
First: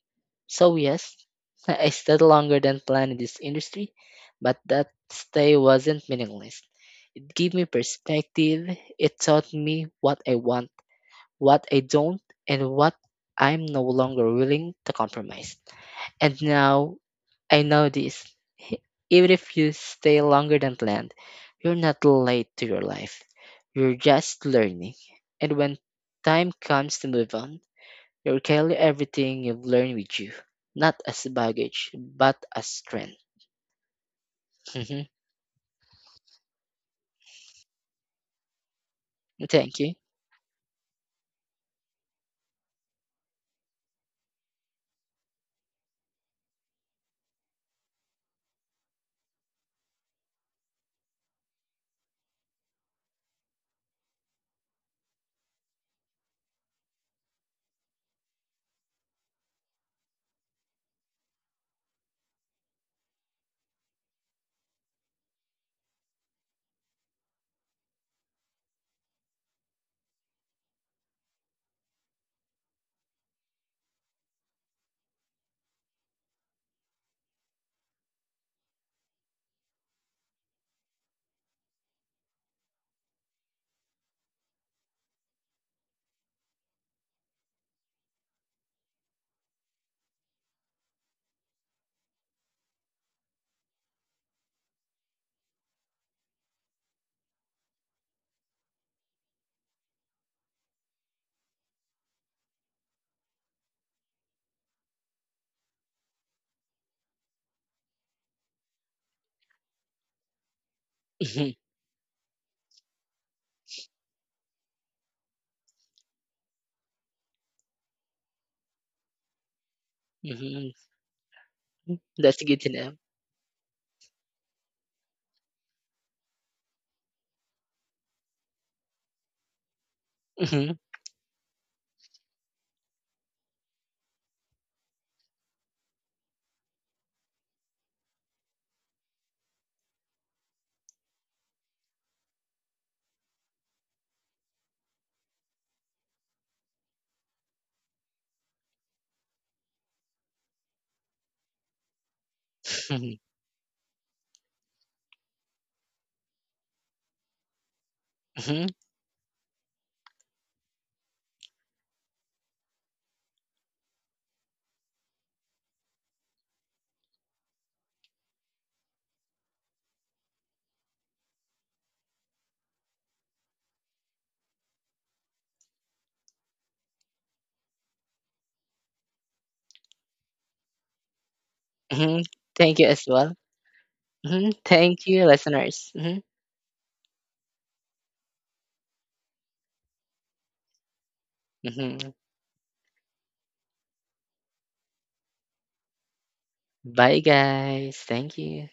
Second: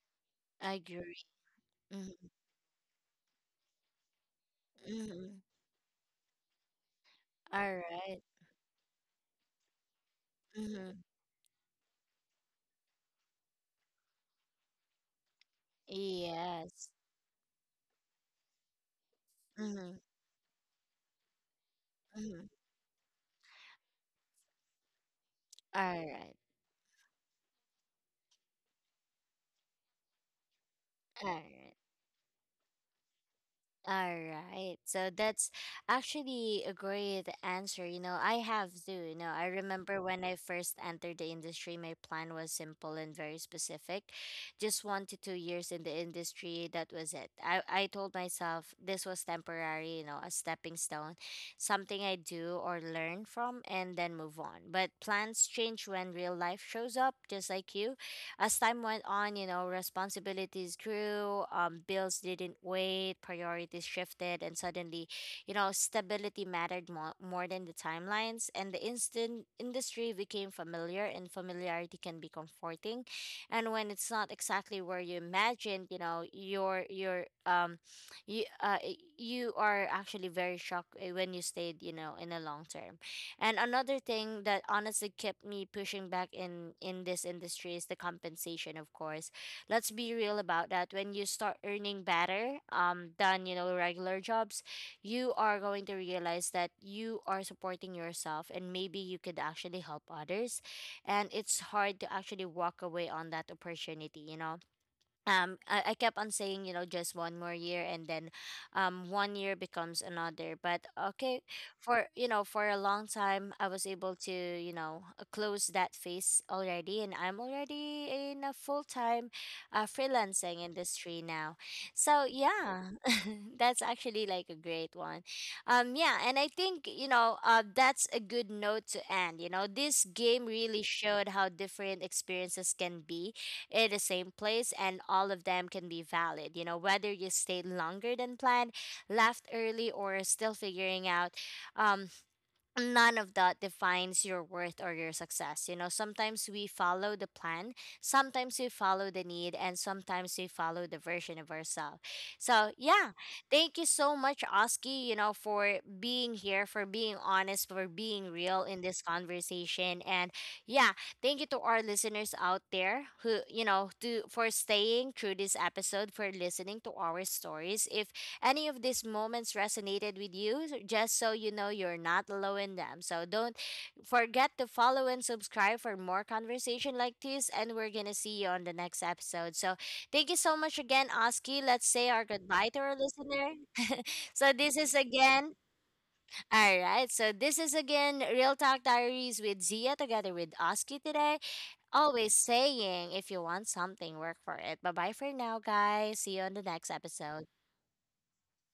[SPEAKER 2] So,
[SPEAKER 1] I
[SPEAKER 2] yes,
[SPEAKER 1] agree.
[SPEAKER 2] I stayed longer than planned in this industry, but that
[SPEAKER 1] Mm-hmm.
[SPEAKER 2] stay wasn't meaningless. It gave me
[SPEAKER 1] All right.
[SPEAKER 2] perspective, it taught me what I want,
[SPEAKER 1] Mm-hmm.
[SPEAKER 2] what I don't, and what I'm no longer willing to compromise. And
[SPEAKER 1] Yes.
[SPEAKER 2] now I know this. H- Even if you
[SPEAKER 1] Mm-hmm.
[SPEAKER 2] stay longer than planned, you're not late to your life. You're just learning. And when
[SPEAKER 1] All right.
[SPEAKER 2] time comes to move on, you'll carry everything you've learned with you, not as
[SPEAKER 1] All right.
[SPEAKER 2] baggage, but as strength.
[SPEAKER 1] All right.
[SPEAKER 2] Hmm.
[SPEAKER 1] So that's actually a great answer. You know, I have too. You know, I
[SPEAKER 2] Thank you.
[SPEAKER 1] remember when I first entered the industry, my plan was simple and very specific. Just 1 to 2 years in the industry, that was it. I told myself this was temporary, you know, a stepping stone, something I do or learn from and then move on. But plans change when real life shows up, just like you. As time went on, you know, responsibilities grew, bills didn't wait, priorities shifted, and suddenly, you know, stability mattered more, more than the timelines. And the instant industry became familiar, and familiarity can be comforting. And when it's not exactly where you imagined, you know, you uh, you are actually very shocked when you stayed, you know, in the long term. And another thing that honestly kept me pushing back in this industry is the compensation, of course. Let's be real about that. When you start earning better, than you know regular jobs, you are going to realize that you are supporting yourself, and maybe you could actually help others. And it's hard to actually walk away on that opportunity, you know. I kept on saying, you know, just one more year, and then one year becomes another. But okay, for you know, for a long time I was able to, you know, close that phase already, and I'm already in a full-time freelancing
[SPEAKER 2] Hmm.
[SPEAKER 1] industry now. So
[SPEAKER 2] That's good to know.
[SPEAKER 1] yeah. That's actually like a great one. Yeah, and I think you know, that's a good note to end. You know, this game
[SPEAKER 2] Hmm.
[SPEAKER 1] really showed how different experiences can be in the same place, and all of them can be valid. You know, whether you stayed longer than planned, left early, or still figuring out, um, none of that defines your worth or your success. You know, sometimes we follow the plan, sometimes we follow the need, and sometimes we follow the version of ourselves. So, yeah, thank you so much, Oski, you know, for being here, for being honest, for being real
[SPEAKER 2] Hmm.
[SPEAKER 1] in this conversation. And yeah, thank you to our listeners out there who, you know, to for staying through this episode, for listening to our stories. If any of these moments resonated with you, just so you know, you're not alone in them. So don't forget to follow and subscribe for more conversation like this. And we're going to see you on the next episode. So thank you so much again, Oski. Let's say
[SPEAKER 2] Hmm.
[SPEAKER 1] our goodbye to
[SPEAKER 2] Thank you
[SPEAKER 1] our
[SPEAKER 2] as well.
[SPEAKER 1] listener.
[SPEAKER 2] Hmm.
[SPEAKER 1] So this is
[SPEAKER 2] Thank you,
[SPEAKER 1] again,
[SPEAKER 2] listeners. Hmm.
[SPEAKER 1] all right. So this is again Real Talk Diaries with Zia, together with Oski today.
[SPEAKER 2] Hmm.
[SPEAKER 1] Always saying, if you want something, work for it. Bye bye for now, guys. See you on the next
[SPEAKER 2] Bye,
[SPEAKER 1] episode.
[SPEAKER 2] guys. Thank you.